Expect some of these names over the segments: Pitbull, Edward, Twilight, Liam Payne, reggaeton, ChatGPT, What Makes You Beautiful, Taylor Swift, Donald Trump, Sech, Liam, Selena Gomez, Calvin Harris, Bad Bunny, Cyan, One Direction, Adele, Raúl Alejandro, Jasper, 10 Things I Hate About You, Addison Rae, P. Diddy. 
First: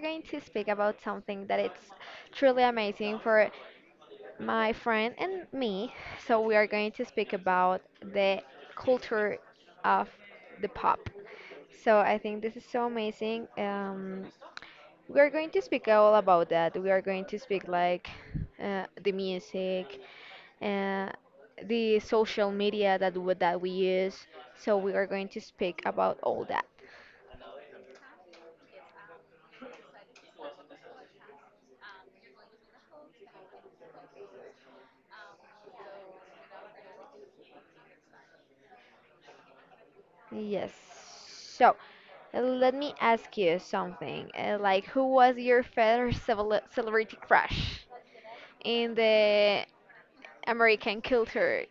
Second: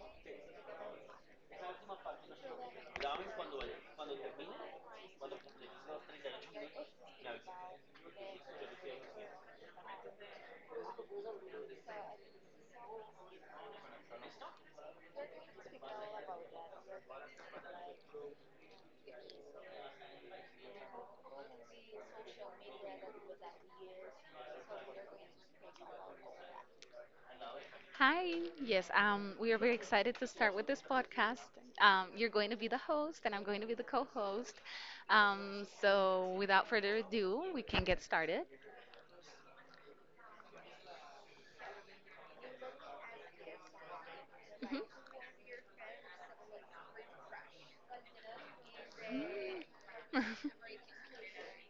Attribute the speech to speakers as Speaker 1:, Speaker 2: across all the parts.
Speaker 1: going to speak about something that it's truly amazing for my friend and me. So we are going to speak about the culture of the pop. So I think this is so amazing. We are going to speak all about that. We are going to speak like the music, uh, the social media that that we use. So we are going to speak about all that.
Speaker 2: Hi. Yes, we are very excited to start with this podcast. You're going to be the host, and I'm going to be the co-host. Without further ado, we can get started.
Speaker 1: Yes. So, let me ask you something.
Speaker 2: Mhm.
Speaker 1: Like, who was your first celebrity crush in
Speaker 2: Mm.
Speaker 1: the American culture,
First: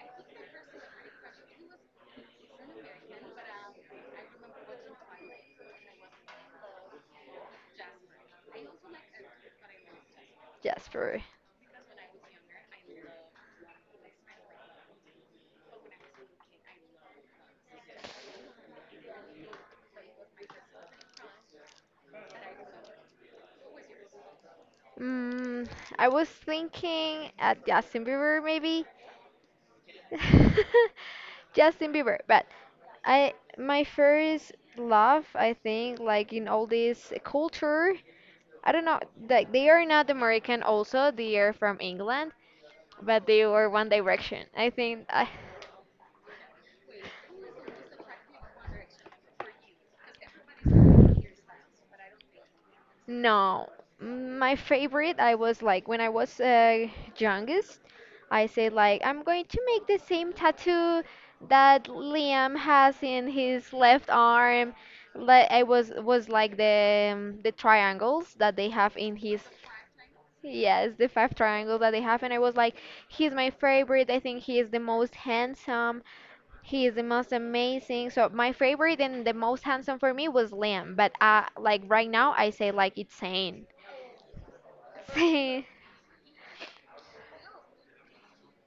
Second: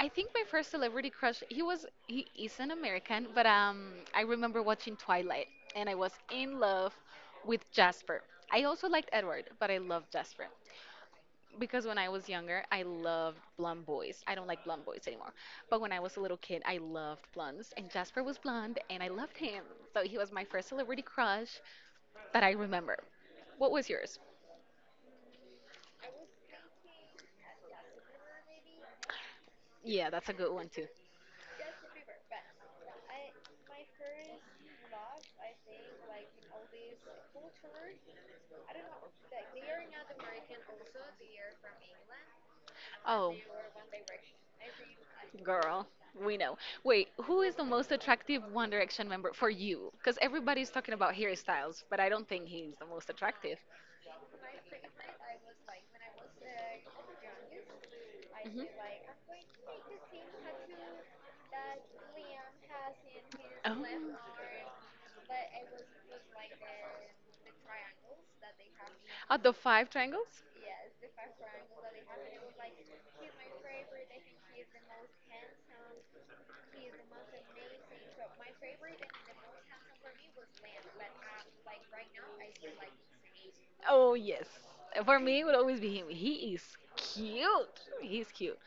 Speaker 2: I think my first celebrity crush, he is an American, but I remember watching Twilight, and I was in love with Jasper. I also liked Edward, but I loved Jasper.
Speaker 1: Jasper?
Speaker 2: Because when I was younger, I loved blonde boys. I don't like blonde boys anymore. But when I was a little kid, I loved blondes. And Jasper was blonde, and I loved him. So he was my first celebrity crush that I remember. What was yours?
Speaker 1: Mm, I was thinking at Justin Bieber, maybe.
Speaker 2: Yeah, that's a good one, too.
Speaker 1: Justin Bieber, but I my first love, I think, like in all this culture, I don't know, like they are not American also, they are from England, but
Speaker 2: Oh,
Speaker 1: they were One Direction. I think I
Speaker 2: girl, we know. Wait, who is the most attractive One Direction member for you? Because everybody's talking about Harry Styles, but I don't think he's the most attractive.
Speaker 1: no, my favorite I was like when I was youngest, I
Speaker 2: hmm
Speaker 1: said like I'm going to make the same tattoo that Liam has in his
Speaker 2: Oh.
Speaker 1: left arm. Like I was like the triangles that they have in his
Speaker 2: Out of five triangles?
Speaker 1: yes, the five triangles that they have, and I was like he's my favorite. I think he is the most handsome. He is the most amazing. So my favorite and the most handsome for me was Liam, but like right now I say like it's Zane.
Speaker 2: Oh yes, for me it would
Speaker 1: Zane,
Speaker 2: always be him. He is cute. He's cute.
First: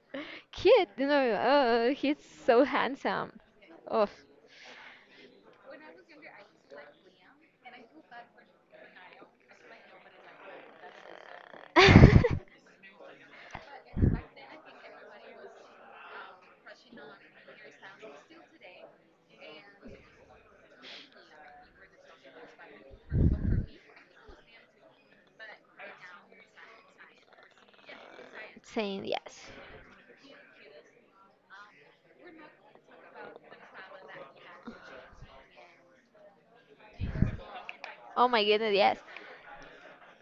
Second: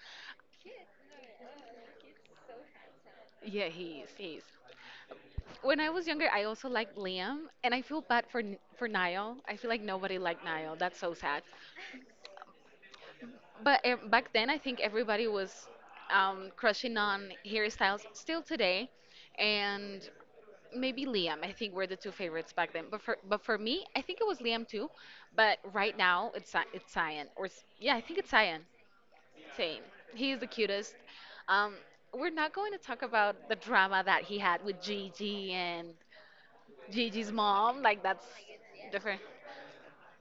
Speaker 1: cute, you know, he's so handsome.
Speaker 2: Yeah, he
Speaker 1: Oh.
Speaker 2: is. He is. When I was younger, I also liked Liam, and I feel bad for for Niall. I feel like nobody liked Niall. That's so sad. But back then, I think everybody was crushing on Harry Styles. Still today, and maybe Liam. I think we're the two favorites back then. But for me, I think it was Liam too. But right now, it's it's Cyan or yeah, I think it's Cyan.
Speaker 1: Saying yes.
Speaker 2: Same. He is the cutest. Um, we're not going to talk about the drama that he had with Gigi and Gigi's mom. Like, that's
Speaker 1: Oh my goodness, yes.
Speaker 2: different.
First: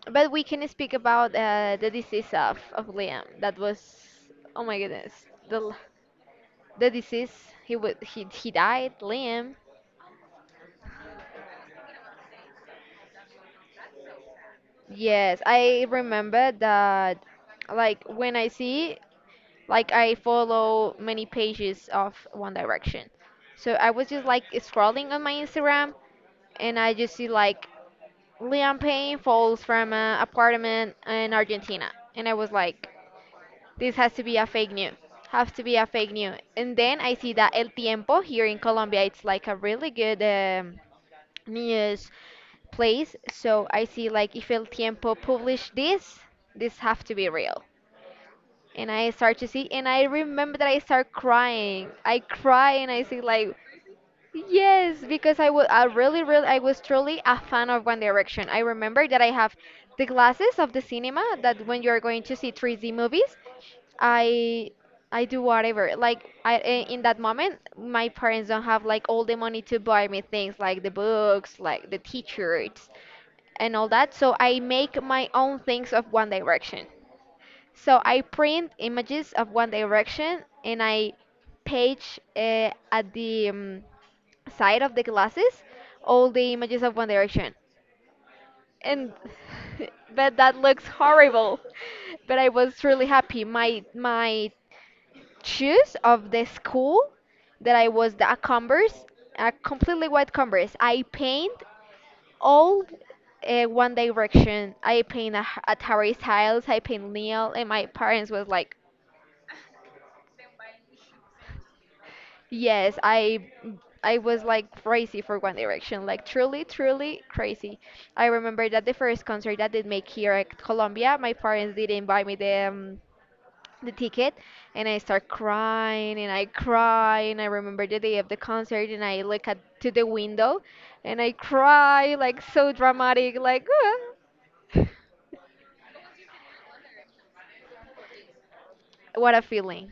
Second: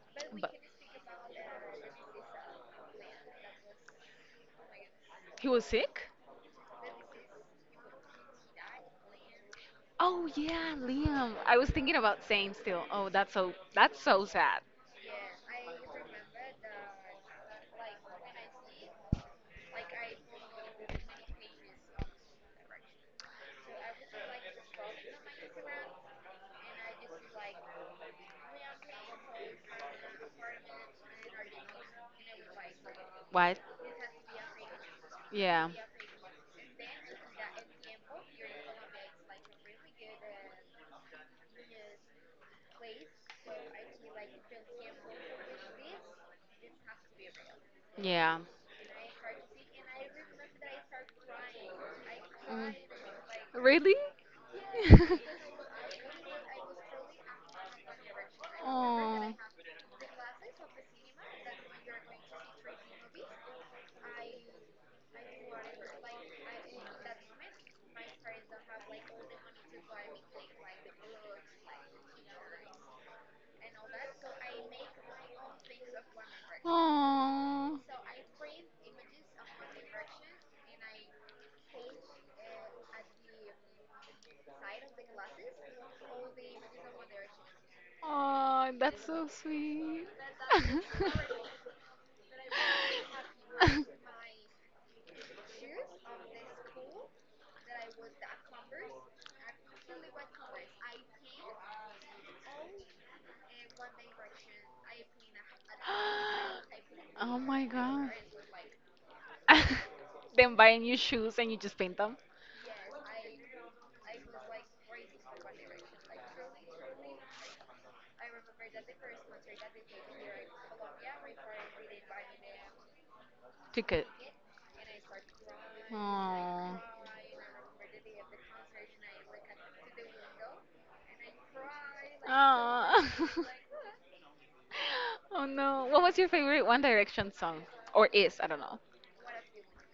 Speaker 1: But we can speak about the disease of Liam. That was, oh my goodness,
Speaker 2: He
Speaker 1: the
Speaker 2: was
Speaker 1: l-
Speaker 2: sick.
Speaker 1: the disease he died, Liam.
Speaker 2: Oh yeah, Liam. I was thinking about same still. Oh, that's that's so sad.
Speaker 1: Yes, I remember that. Like when I see, like I follow many pages of One Direction, so I was just like scrolling on my Instagram, and I just see like Liam Payne falls from an apartment in Argentina. And I was like,
Speaker 2: What?
Speaker 1: this has to be a fake news. Has to
Speaker 2: Yeah.
Speaker 1: be a fake news. And then I see that El Tiempo here in Colombia, it's like a really good news place. So I see like if El Tiempo published this, this have to be real.
Speaker 2: Yeah.
Speaker 1: And I start to see, and I remember that I start crying. I cry
Speaker 2: Mm.
Speaker 1: and I say like,
Speaker 2: Really?
Speaker 1: yes, because I was I really, really, I was truly a fan of One Direction. I remember that I
Speaker 2: Oh.
Speaker 1: have the glasses of the cinema that when you are going to see 3D movies, I I do whatever. Like in that moment, my parents don't have like all the money to buy me things like the books, like the t-shirts and all that. So I make my own things of One Direction.
Speaker 2: Oh.
Speaker 1: So I print images of One Direction and I page at the side of the glasses all the images of One Direction.
Speaker 2: Oh, that's
Speaker 1: And
Speaker 2: so sweet.
Speaker 1: but that looks horrible. But I was really happy. My shoes of the school that I was the a Converse, a completely white Converse. I paint old One Direction. I paint a Harry Styles. I paint
Speaker 2: Oh
Speaker 1: Neil,
Speaker 2: my
Speaker 1: and my
Speaker 2: god.
Speaker 1: parents was like,
Speaker 2: Then buying new shoes and you just paint them?
Speaker 1: "Yes, I." I was like crazy for One Direction, like truly, truly crazy. I remember that the first concert that they make here at Colombia, my parents didn't buy me
Speaker 2: Took
Speaker 1: the
Speaker 2: it.
Speaker 1: ticket, and I start crying and I
Speaker 2: Oh.
Speaker 1: cry, and I remember the day of the concert, and I look at to the window and I cry like so dramatic,
Speaker 2: Oh.
Speaker 1: like
Speaker 2: Oh no. What was your favorite One Direction song? Or is, I don't know.
Speaker 1: what a feeling.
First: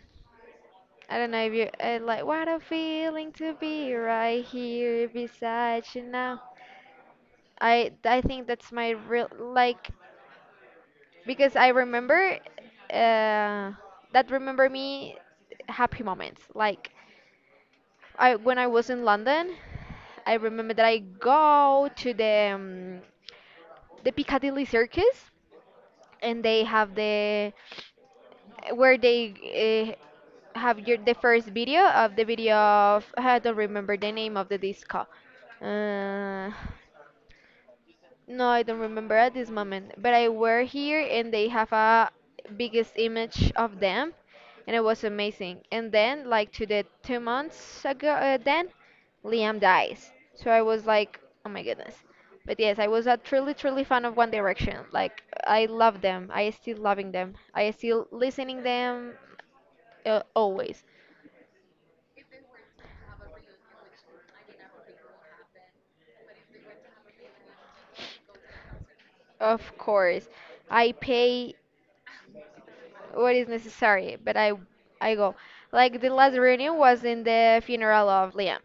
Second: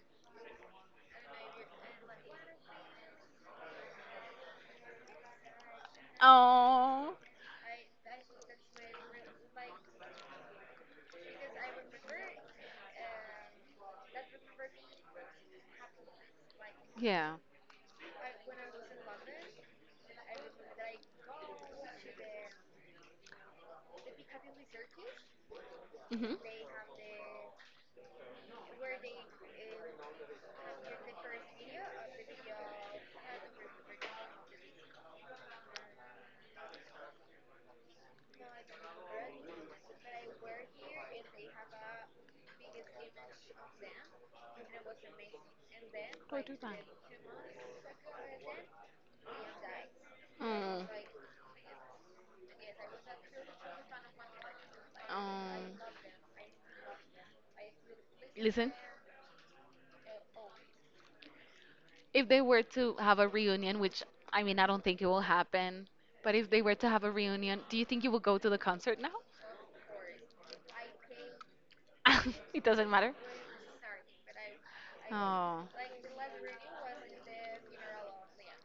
Speaker 1: I don't know if you like what a feeling to be right here beside you now.
Speaker 2: Oh.
Speaker 1: I think that's my real like because I remember uh that remember me happy moments. Like
Speaker 2: Yeah.
Speaker 1: I when I was in London, I remember that I go to the Piccadilly Circus,
Speaker 2: hmm
Speaker 1: and they have the where they have your the first video of the video of I don't remember the name of the disco. Uh, no, I don't remember at this moment. But I were here and they have a biggest image of them, and it was amazing. And then like to the 2 months ago, then Liam dies. So I was
Speaker 2: Mm.
Speaker 1: like, oh my goodness. But yes, I was a truly, truly fan of One Direction. Like I
Speaker 2: Um,
Speaker 1: love them. I still loving them. I still listening
Speaker 2: listen,
Speaker 1: them always.
Speaker 2: if they were to have a reunion, which I mean, I don't think it will happen, but if they were to have a reunion, do you think you would go to the concert now?
Speaker 1: Of course, I pay
Speaker 2: It doesn't matter.
Speaker 1: what is necessary, but I go.
Speaker 2: Oh,
Speaker 1: Like the last reunion was in the funeral of Liam,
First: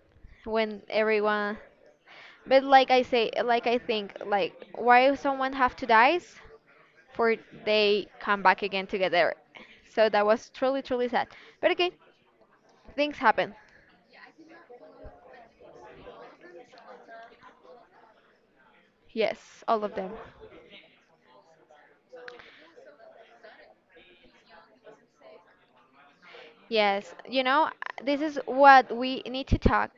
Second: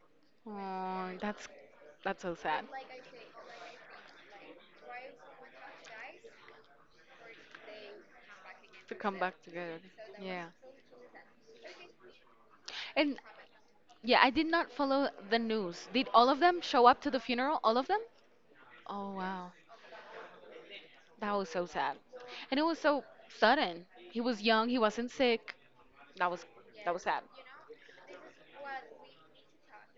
Speaker 1: when
Speaker 2: oh, that's
Speaker 1: everyone.
Speaker 2: that's so
Speaker 1: But
Speaker 2: sad
Speaker 1: like I say, like I think, like why someone have to dies for they come back again
Speaker 2: to come
Speaker 1: together.
Speaker 2: back together.
Speaker 1: So that
Speaker 2: Yeah.
Speaker 1: was truly, truly sad. But okay, things
Speaker 2: And
Speaker 1: happen.
Speaker 2: yeah, I did not follow the news. Did all of them show up to the funeral? All of them? Oh wow,
Speaker 1: Yes, all of them.
Speaker 2: that was so sad. And it was so sudden. He was young. He wasn't sick. That was that was
Speaker 1: Yes,
Speaker 2: sad.
Speaker 1: you know, this is what we need to talk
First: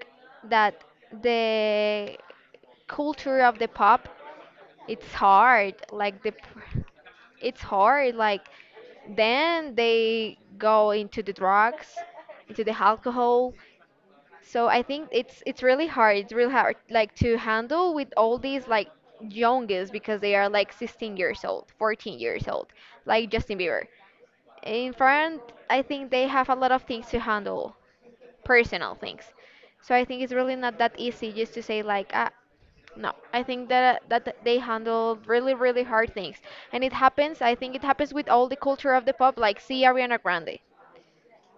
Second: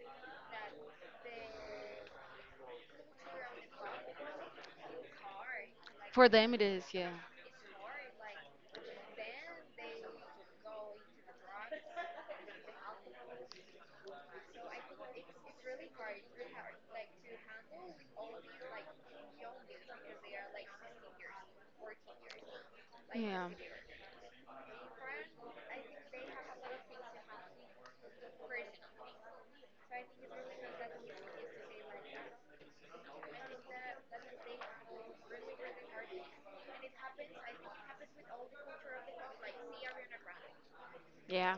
Speaker 1: that the culture of the pop, it's hard like
Speaker 2: For them, it is, yeah.
Speaker 1: it's hard like then they go into the drugs, into the alcohol. So I think it's really hard, it's really hard like to handle with all these like youngest, because they are like 16 years old, 14 years old, like
Speaker 2: Yeah.
Speaker 1: Justin Bieber in France. I think they have a lot of things to handle, personal things. So I think it's really not that easy just to say like, ah, no. I think that they handle really, really hard things, and it happens. I think it happens with all the culture of the pop, like see Ariana Grande,
Speaker 2: Yeah.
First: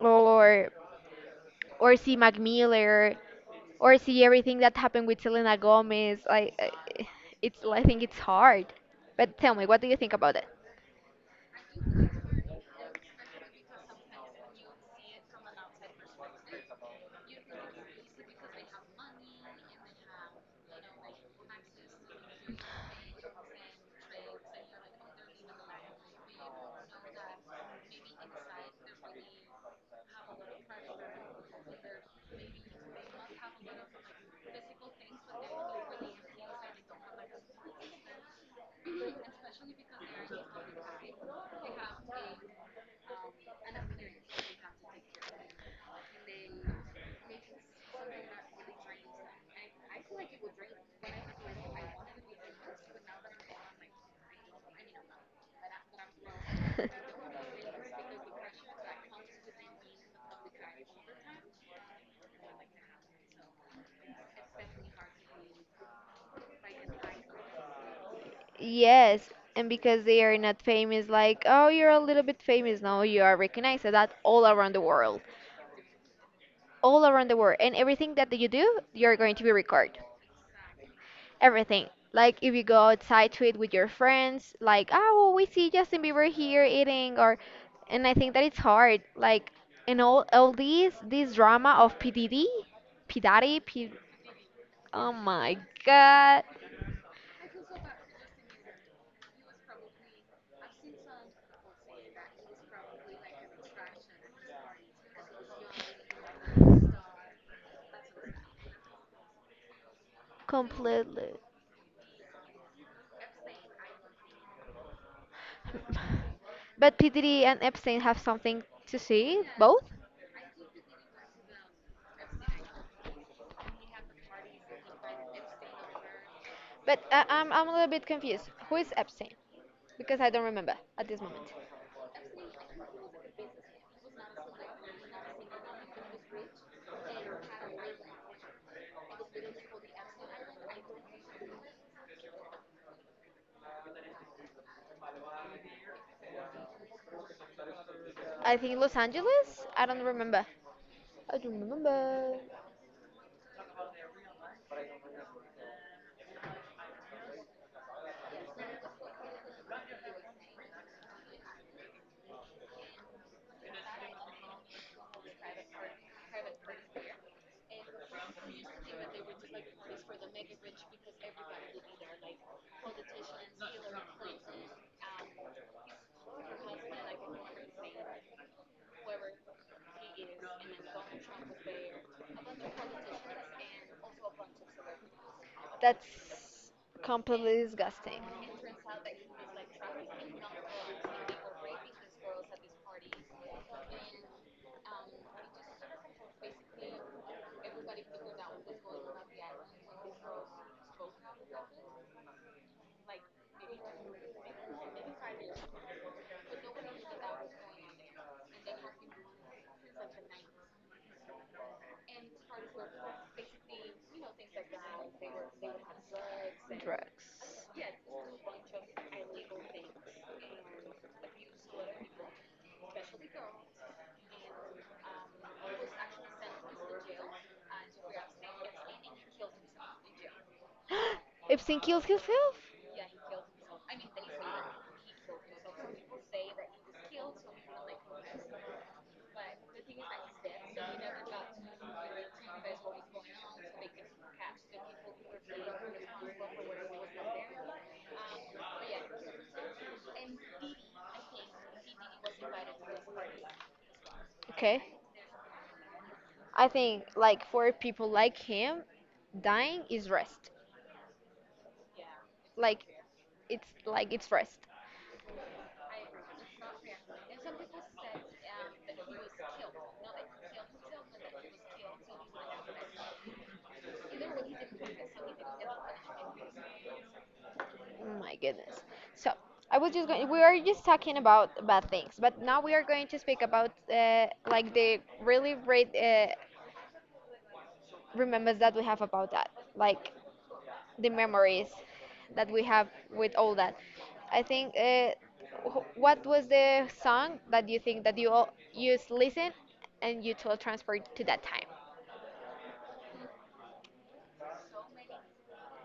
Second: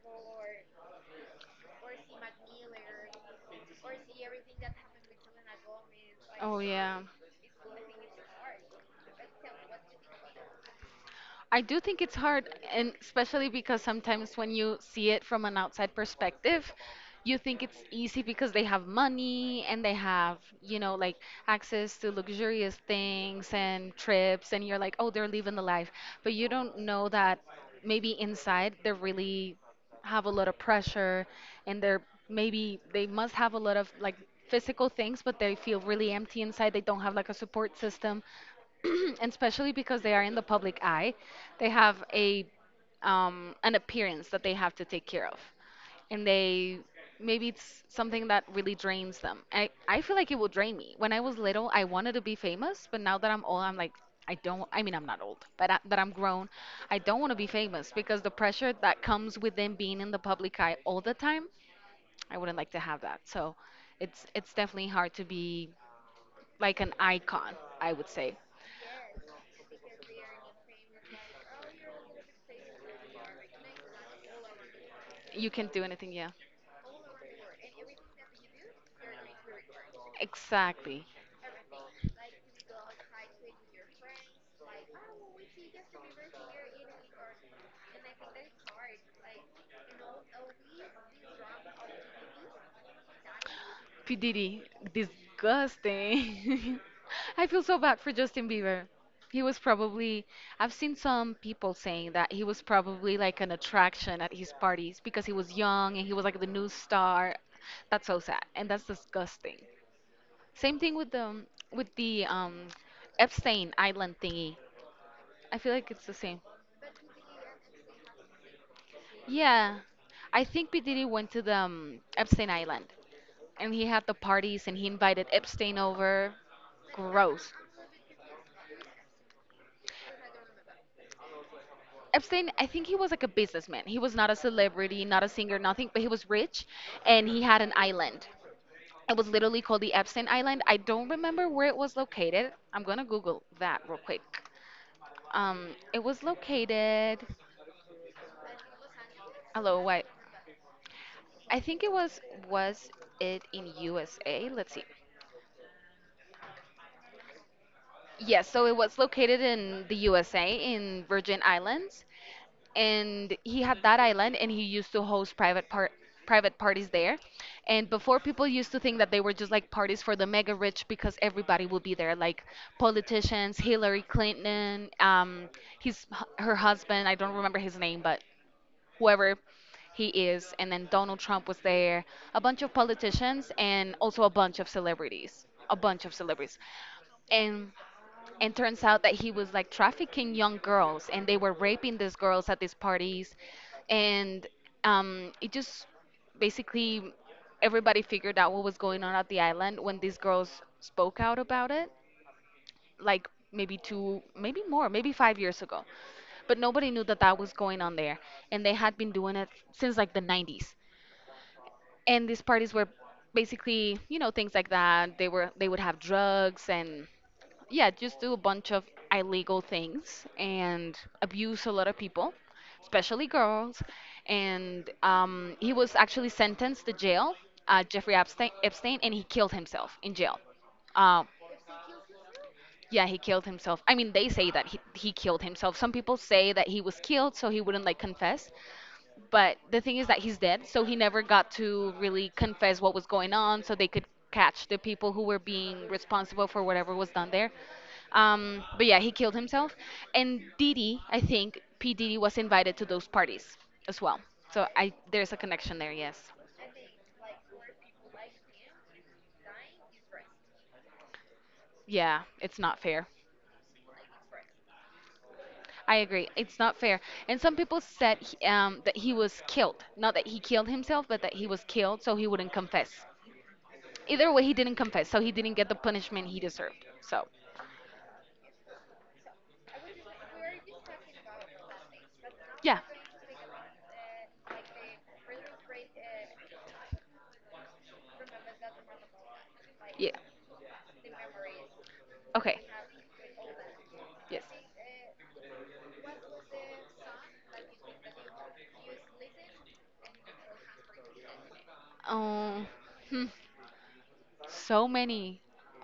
Speaker 1: or or see Mac Miller, or see everything that happened with Selena Gomez. Like,
Speaker 2: Oh, yeah.
Speaker 1: it's I think it's hard. But tell me, what do you think about it?
Speaker 2: I do think it's hard, and especially because sometimes when you see it from an outside perspective, you think it's easy because they have money and they have, you know, like access to luxurious things and trips, and you're like, oh, they're living the life. But you don't know that maybe inside they really have a lot of pressure, and they're maybe they must have a lot of like physical things, but they feel really empty inside. They don't have like a support system. And especially because they are in the public eye, they have a an appearance that they have to take care of, and they maybe it's something that really drains them. I feel like it will drain me. When I was little, I wanted to be famous, but now that I'm old, I'm like I don't. I mean, I'm not old, but that I'm grown, I don't want to be famous because the pressure that comes with them being in the public eye all the time, I wouldn't like to have that. So, it's definitely hard to be like an icon. I would say
Speaker 1: Yes, and because they are not famous, like, oh, you're a little bit famous. No, you are recognized. And that all around the world,
Speaker 2: you can do anything. Yeah.
Speaker 1: all around the world, and everything that you do, you're going to be recorded.
Speaker 2: Exactly.
Speaker 1: Everything. Like if you go outside to eat with your friends, like oh, we see Justin Bieber here eating, or and I think that it's hard. Like and all these this drama of PDD, PDD, P. Daddy, P.
Speaker 2: P. Diddy,
Speaker 1: Oh my God,
Speaker 2: disgusting. I feel so bad for Justin Bieber. He was probably, I've seen some people saying that he was probably like an attraction at his parties because he was young and he was like the new star. That's so sad and that's disgusting. Same thing with
Speaker 1: completely.
Speaker 2: the with the um, Epstein Island thingy. I feel like it's the same.
Speaker 1: But PDD and Epstein have something to see
Speaker 2: Yeah,
Speaker 1: both.
Speaker 2: I think P. Diddy went to the Epstein Island, and he had the parties and he invited Epstein over.
Speaker 1: But I'm
Speaker 2: Gross.
Speaker 1: a little bit confused. Who is Epstein? Because I don't remember at this moment.
Speaker 2: Epstein, I think he was like a businessman. He was not a celebrity, not a singer, nothing, but he was rich and he had an island. It was literally called the Epstein Island. I don't remember where it was located. I'm gonna Google that real quick. It was located.
Speaker 1: I think Los Angeles.
Speaker 2: Hello,
Speaker 1: I don't
Speaker 2: why?
Speaker 1: remember. I
Speaker 2: I
Speaker 1: don't
Speaker 2: think it
Speaker 1: remember.
Speaker 2: was it in USA? Let's see. Yes, so it was located in the USA, in Virgin Islands, and he had that island and he used to host private parties there. And before, people used to think that they were just like parties for the mega rich because everybody would be there, like politicians, Hillary Clinton, his her husband, I don't remember his name, but whoever he is, and then Donald Trump was there, a bunch of politicians and also a bunch of celebrities,
Speaker 1: That's completely
Speaker 2: and
Speaker 1: disgusting.
Speaker 2: turns out that he was like trafficking young girls and they were raping these girls at these parties. And it just basically everybody figured out what was going on at the island when these girls spoke out about it, like maybe two, maybe more, maybe 5 years ago. But nobody knew that that was going on there. And they had been doing it since like the 90s. And these parties were basically, you know, things like that. They were they would have drugs and
Speaker 1: Drugs.
Speaker 2: yeah, just do a bunch of illegal things and abuse a lot of people, especially girls. And he was actually sentenced to jail, Jeffrey Epstein, and he killed himself in jail. Uh,
Speaker 1: Epstein kills himself?
Speaker 2: yeah, he killed himself. I mean, they say that he, killed himself. Some people say that he was killed so he wouldn't like confess, but the thing is that he's dead, so he never got to really confess what was going on, so they could catch the people who were being responsible for whatever was done there. But yeah, he killed himself. And Didi, I think P Diddy was invited to those parties as well. So
Speaker 1: Okay.
Speaker 2: I there's a connection there, yes.
Speaker 1: I think like for people like him, dying is rest.
Speaker 2: Yeah, it's not
Speaker 1: Like
Speaker 2: fair.
Speaker 1: like it's rest.
Speaker 2: I agree. It's not fair. And some people said that he was killed. Not that he killed himself, but that he was killed so he wouldn't confess. Either way, he didn't confess, so he didn't get the punishment he deserved. So
Speaker 1: Oh my goodness. So I was just going. We are just talking about bad things, but now we
Speaker 2: yeah.
Speaker 1: are going to speak about like the really great remembers that we have about that. Like
Speaker 2: Yeah.
Speaker 1: the memories that
Speaker 2: Okay.
Speaker 1: we have with all that.
Speaker 2: Yes.
Speaker 1: I think what was the song that you think that you listen and you will transport to that time?
Speaker 2: Um. Hmm. So many.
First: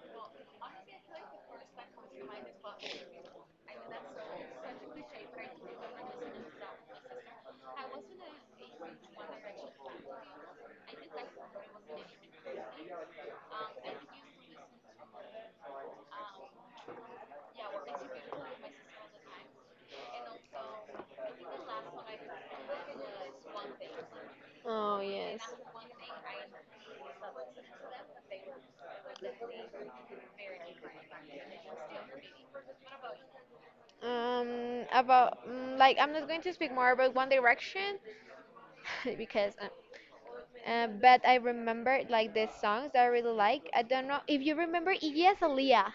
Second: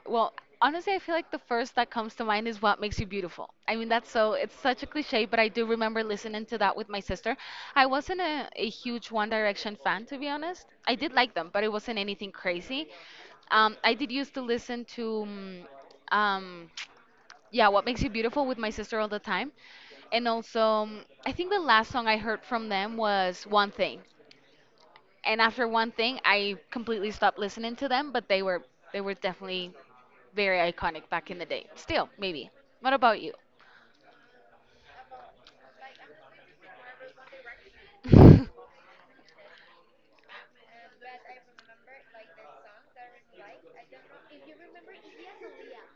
Speaker 2: Well, honestly, I feel like the first that comes to mind is What Makes You Beautiful. I mean, that's so, it's such a cliche, but I do remember listening to that with my sister. I wasn't a huge One Direction fan, to be honest. I did like them, but it wasn't anything crazy. I did used to listen to, um, yeah, What Makes You Beautiful with my sister all the time. And also, I think the last song I heard from them was One Thing,
Speaker 1: Oh
Speaker 2: and
Speaker 1: yes.
Speaker 2: after One Thing, I completely stopped listening to them. But they were definitely very iconic back in the day. Still, maybe. What about you?
Speaker 1: About mm, like I'm not going to speak more about One Direction because but I remember like the songs that I really like. I don't know if you remember Iggy Azalea.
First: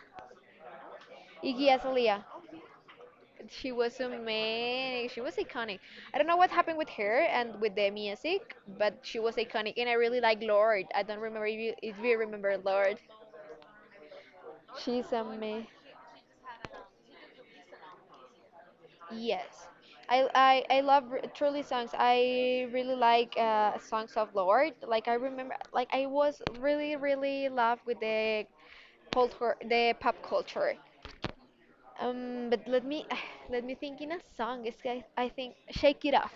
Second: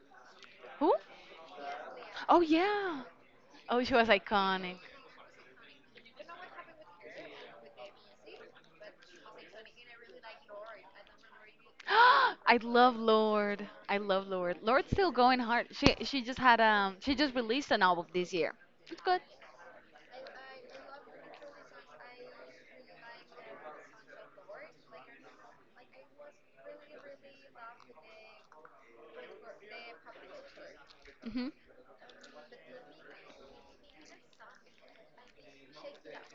Speaker 2: Who?
Speaker 1: Iggy Azalea.
Speaker 2: Oh yeah.
Speaker 1: She
Speaker 2: Oh, she
Speaker 1: was
Speaker 2: was iconic.
Speaker 1: amazing. She was iconic. I don't know what happened with her and with the music, but she was iconic. And I really like Lord. I don't remember if you remember
Speaker 2: I love
Speaker 1: Lord.
Speaker 2: Lord. I love Lord. Lord's
Speaker 1: She's
Speaker 2: still going
Speaker 1: amazing.
Speaker 2: hard. She just had she just released an album this year. It's good.
Speaker 1: Yes. I love truly songs. I really like songs of Lord. Like I remember, like I was really, really love with the culture, the pop culture.
Speaker 2: Mhm.
Speaker 1: But let me let me think in a song. It's I think Shake It Off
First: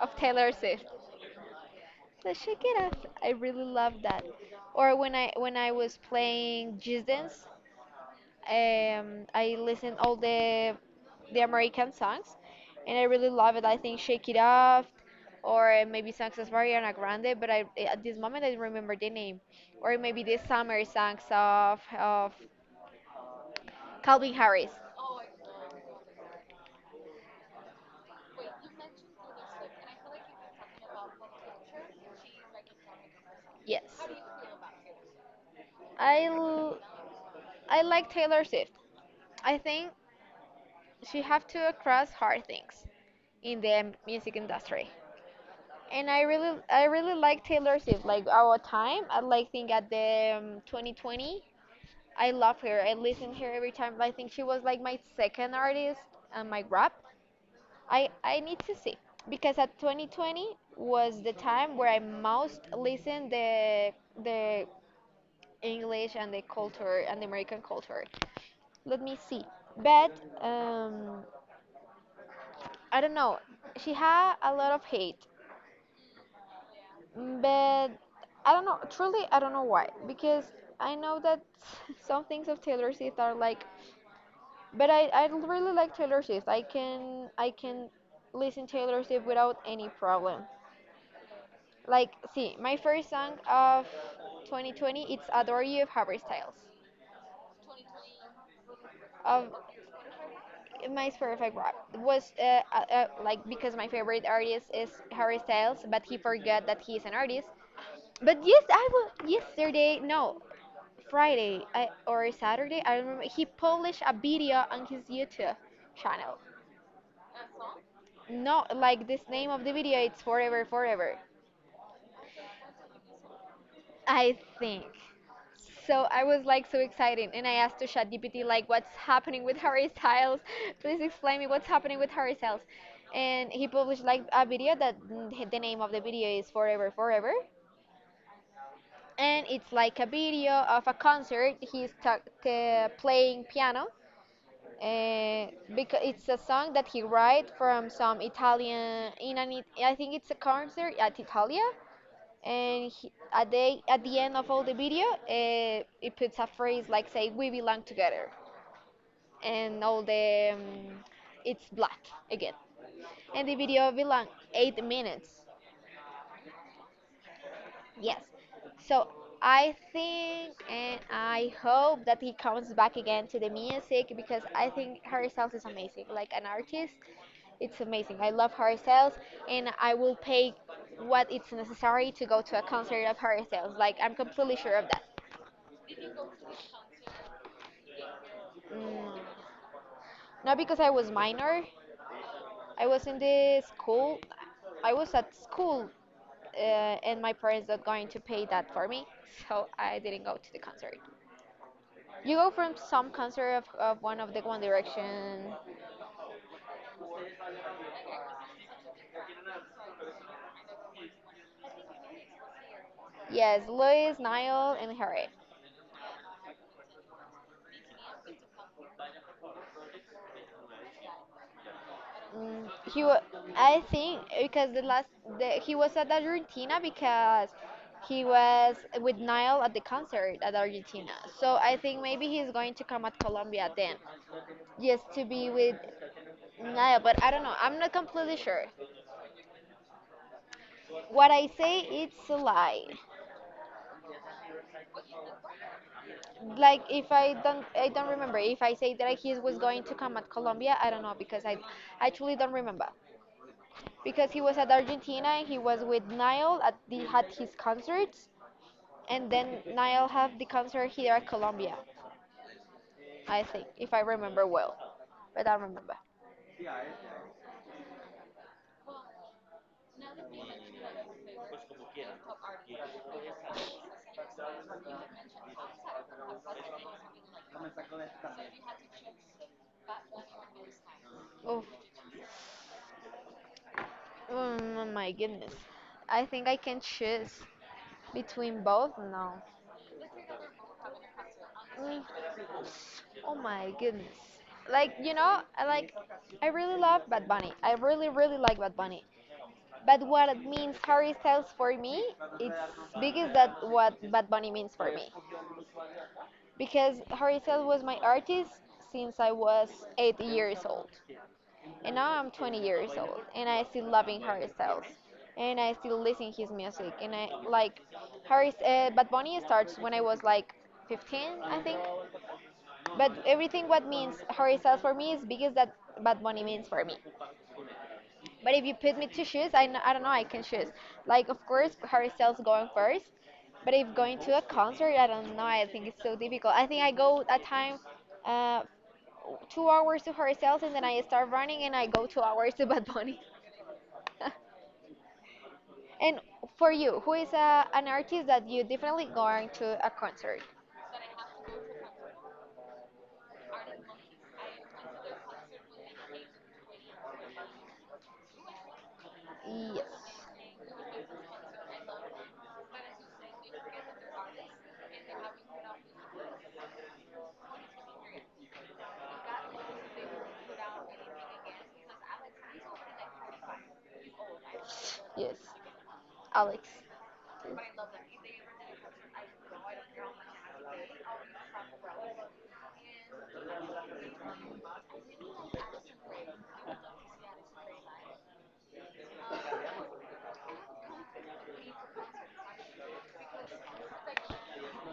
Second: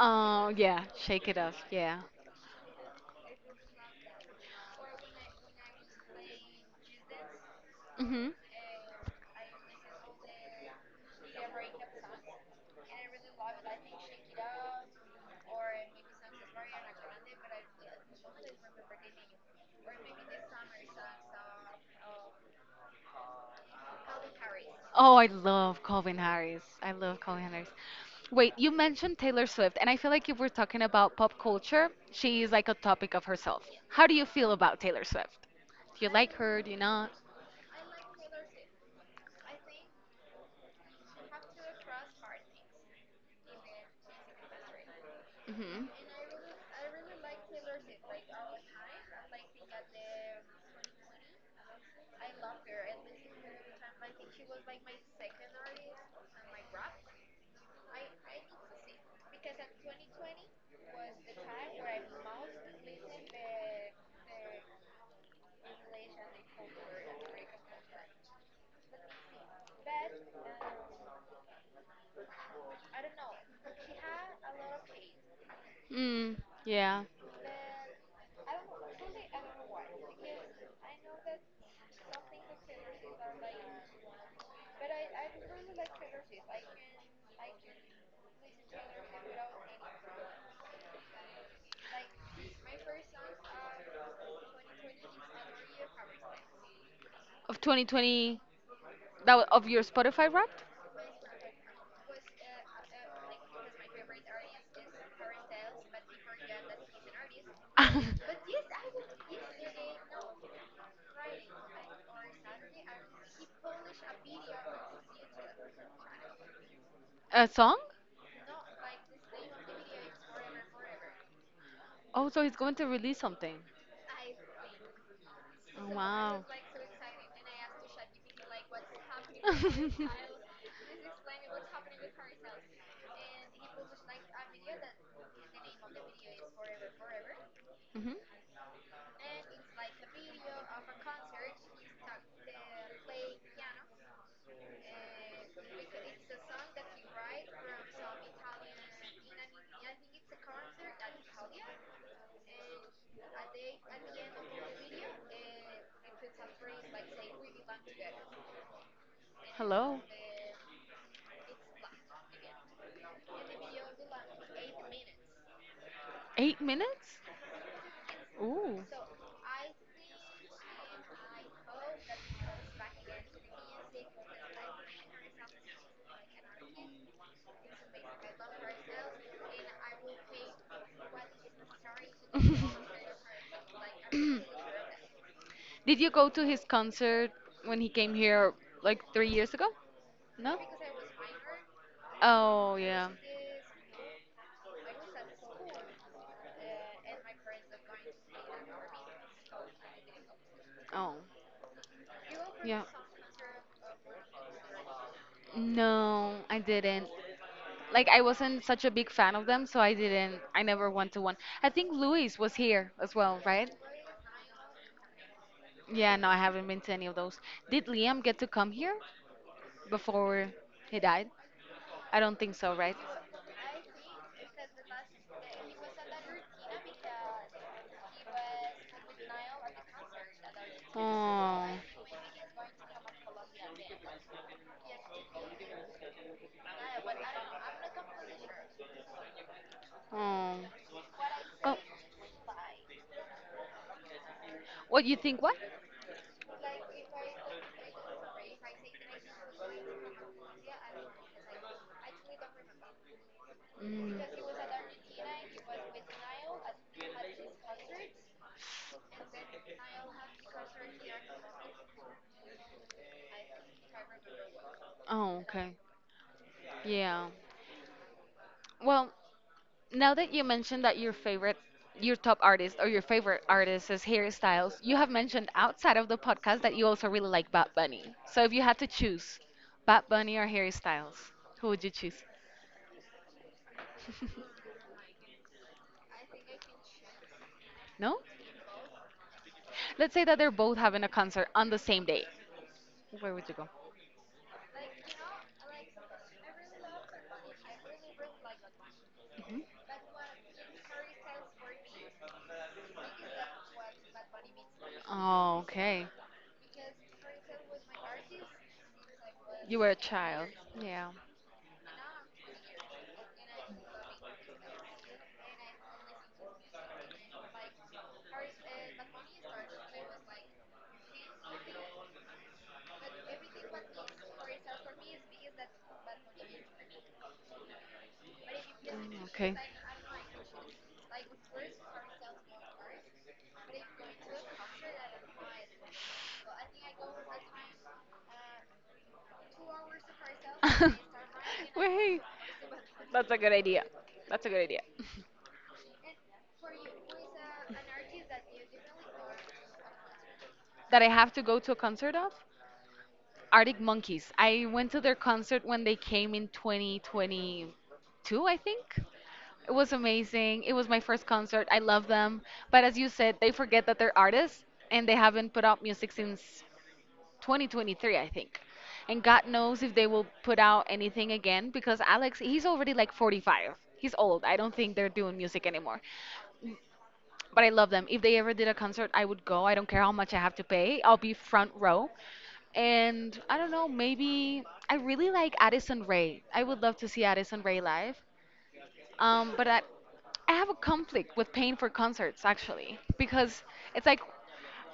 Speaker 1: of Taylor Swift.
Speaker 2: yeah, Shake It Off. Yeah.
Speaker 1: The shakeras, I really love that. Or when I was playing jazz dance,
Speaker 2: Mhm.
Speaker 1: I listen all the American songs, and I really love it. I think Shake It Off, or maybe songs as Mariana Grande, but I at this moment I don't remember the name, or maybe the summer songs of Calvin Harris.
Speaker 2: Oh, I love Calvin Harris. I love Calvin Harris. Wait, you mentioned Taylor Swift, and I feel like if we're talking about pop culture, she is like a topic of herself.
Speaker 1: Yes,
Speaker 2: How do you feel about Taylor Swift? Do you
Speaker 1: I
Speaker 2: like her? Do you
Speaker 1: l-
Speaker 2: not?
Speaker 1: I like Taylor Swift. I think she have to cross hard things in the music industry.
Speaker 2: hmm
Speaker 1: And I really, I really like Taylor Swift. Like our time, I like think at the 2020, I love her. I listen to her every time. I think she was like my second artist and my rap. I need to see because at 2020 was the time where I most listened the English and the culture and the American culture. Let me see, but um I don't know. She had a lot of hate.
Speaker 2: Mm, yeah.
Speaker 1: But I don't know, truly, I don't know why. Because I know that some things of Taylor Swift are like, but I really like Taylor Swift. I can listen Taylor Swift without any problem. Like, see, my first song of 2020, it's "Adore You" of Harry Styles.
Speaker 2: Of 2020,
Speaker 1: Of
Speaker 2: of your Spotify Wrapped?
Speaker 1: my perfect rap was like because my favorite artist is Harry Styles, but he forgot that he's an artist. But yes, I was yesterday. No, Friday I, or Saturday, I don't remember, he published a video on his YouTube channel.
Speaker 2: A song?
Speaker 1: No, like this name of the video, it's Forever Forever,
Speaker 2: Oh, so he's going to release something.
Speaker 1: I think.
Speaker 2: Oh,
Speaker 1: So I
Speaker 2: wow.
Speaker 1: was like so excited, and I asked to ChatGPT like, "What's happening with Harry Styles? Please explain me what's happening with Harry Styles." And he published like a video that the name of the video is "Forever, Forever,"
Speaker 2: hmm
Speaker 1: and it's like a video of a concert. He's playing piano. Uh, because it's a song that he write from some Italian in an I think it's a concert at Italia, and he, at the end of all the video, it puts a phrase like say we belong together, and all
Speaker 2: Hello.
Speaker 1: the it's black again, and the video belong 8 minutes.
Speaker 2: 8 minutes?
Speaker 1: Yes. So I think and I hope that he comes back again to the music because I think Harry Styles is amazing. Like an artist, it's amazing. I love Harry Styles and I will pay what it's necessary to go to a
Speaker 2: Ooh.
Speaker 1: concert of Harry Styles. Like I'm completely sure of that.
Speaker 2: Did you go to his concert when he came here like three
Speaker 1: Mm.
Speaker 2: years ago?
Speaker 1: Not
Speaker 2: No?
Speaker 1: because I was minor.
Speaker 2: Oh,
Speaker 1: I was
Speaker 2: yeah.
Speaker 1: in the school. I was at school, and my parents not going to pay that for me, so I didn't go to the concert.
Speaker 2: Oh,
Speaker 1: You go from
Speaker 2: yeah.
Speaker 1: some concert of one of the One Direction.
Speaker 2: No, I didn't. Like, I wasn't such a big fan of them, so I didn't. I never went to one. I think Luis was here as well,
Speaker 1: Yes,
Speaker 2: right?
Speaker 1: Louis, Niall, and Harry.
Speaker 2: Yeah, no, I haven't been to any of those. Did Liam get to come here before he died? I don't think
Speaker 1: Mm,
Speaker 2: so, right?
Speaker 1: he, wa- I think, because he was at Argentina because he was with Niall at the concert at Argentina. So
Speaker 2: Oh.
Speaker 1: I think maybe he's going to come at Colombia then. Yes, to be with Niall, but I don't know. I'm not completely sure.
Speaker 2: Oh.
Speaker 1: What I
Speaker 2: Oh.
Speaker 1: say, it's a lie.
Speaker 2: What you think? What?
Speaker 1: Like if I don't, I don't remember if I say that he was going to come at Colombia, I don't know because I truly don't remember
Speaker 2: Mm.
Speaker 1: because he was at Argentina and he was with Niall at the had his concerts, and then Niall had the concert here at Colombia, I think, if I remember well,
Speaker 2: Oh,
Speaker 1: but I don't
Speaker 2: okay.
Speaker 1: remember.
Speaker 2: Yeah. Well, now that you mentioned that your favorite your top artist or your favorite artist is Harry Styles, you have mentioned outside of the podcast that you also really like Bad Bunny. So if you had to choose Bad Bunny or Harry Styles,
Speaker 1: Oof.
Speaker 2: who would you choose?
Speaker 1: Mm, oh my goodness, I think I can choose
Speaker 2: No?
Speaker 1: between both, no.
Speaker 2: Let's say that they're both having a concert on the
Speaker 1: Mm.
Speaker 2: same day. Where
Speaker 1: Oh
Speaker 2: would you go?
Speaker 1: my goodness. Like, you know, I like, I really love Bad Bunny. I really like Bad Bunny.
Speaker 2: Mhm.
Speaker 1: But what it means Harry Styles for me, it's biggest that what Bad Bunny means for me.
Speaker 2: Oh, okay.
Speaker 1: Because Harry Styles was my artist since I was
Speaker 2: You were a
Speaker 1: 8
Speaker 2: child.
Speaker 1: years old.
Speaker 2: Yeah.
Speaker 1: And now I'm 20 years old and I still loving Harry Styles. And I still listen his music and I like Harry, Bad Bunny starts when I was like 15, I think, but everything what means horizontal for me is because that bad Bunny means for me. But if you put me
Speaker 2: Mm,
Speaker 1: to choose,
Speaker 2: okay.
Speaker 1: I, I don't know, I can choose. Like, of course, Harry Styles going first. But if going to a concert, I don't know, I think it's so difficult. I think I go a time, uh, 2 hours to Harry Styles and then I start running and I go
Speaker 2: Wait,
Speaker 1: 2 hours to bad Bunny.
Speaker 2: that's a good idea. That's a good idea.
Speaker 1: And for you, who is a, an artist that you definitely going to a concert?
Speaker 2: That I have to go to a concert of? Arctic Monkeys. I went to their concert when they came in 2022, I think. It
Speaker 1: Yes,
Speaker 2: was amazing. It was my first concert. I love them. But as you said, they forget that they're artists and they haven't put out music since 2023, I think. And God knows if they will put out anything again because Alex, he's already like 45. He's old. I don't think they're
Speaker 1: yes,
Speaker 2: doing music anymore.
Speaker 1: Alex.
Speaker 2: But I love them. If they ever did a concert, I would go. I don't care how much I have to pay. I'll be front row. And I don't know, maybe I really like Addison Rae. I would love to see Addison Rae live. Um, but I, I have a conflict with paying for concerts actually because it's like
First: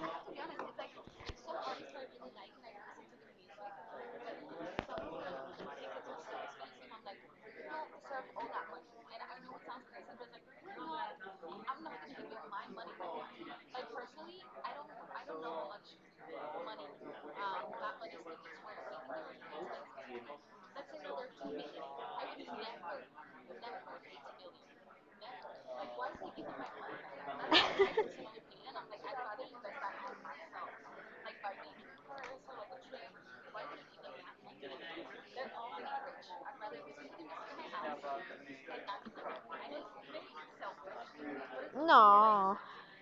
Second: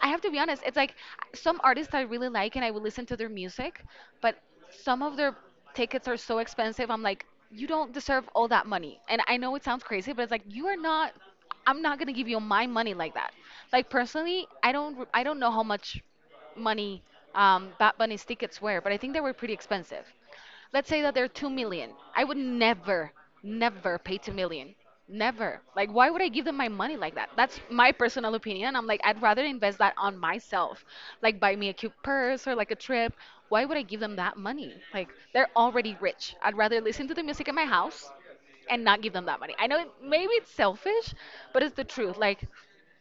Speaker 2: I have to be honest. It's like some artists I really like and I will listen to their music, but some of their tickets are so expensive. I'm like, you don't deserve all that money. And I know it sounds crazy, but it's like you are not. I'm not gonna give you my money like that. Like personally, I don't know how much money Bad Bunny's tickets were, but I think they were pretty expensive. Let's say that they're 2 million. I would never, never pay 2 million. Never. Like, why would I give them my money like that? That's my personal opinion. I'm like, I'd rather invest that on myself, like buy me a cute purse or like a trip. Why would I give them that money? Like, they're already rich. I'd rather listen to the music in my house and not give them that money. I know it, maybe it's selfish, but it's the truth. Like,
Speaker 1: No,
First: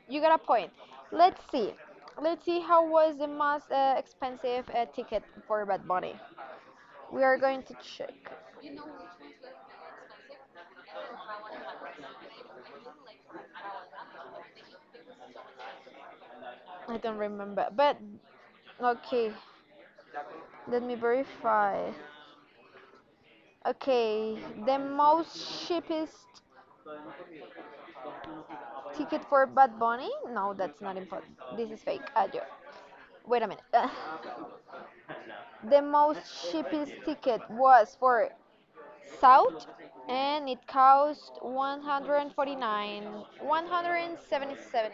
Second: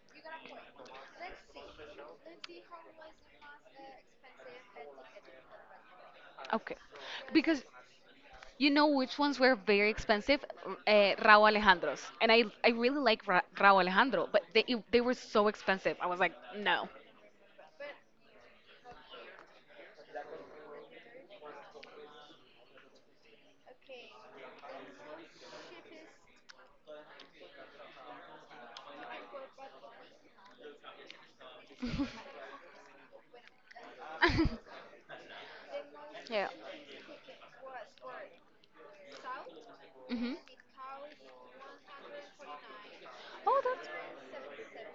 Speaker 1: you got a point. Let's see. Let's see how was the most expensive ticket for Bad Bunny.
Speaker 2: okay.
Speaker 1: We are
Speaker 2: Because
Speaker 1: going to check.
Speaker 2: you know which ones were very expensive? Rao Alejandro's. And I really like Ra Rao Alejandro, but they were so expensive. I was like, no.
Speaker 1: I don't remember, but okay. Let me verify. Okay, the most cheapest ticket for Bad Bunny? No, that's not important. This is fake. Ah, yeah. Wait a minute. The
Speaker 2: Yeah.
Speaker 1: most cheapest ticket was for South,
Speaker 2: Hmm.
Speaker 1: and it cost 149,
Speaker 2: Oh,
Speaker 1: 177.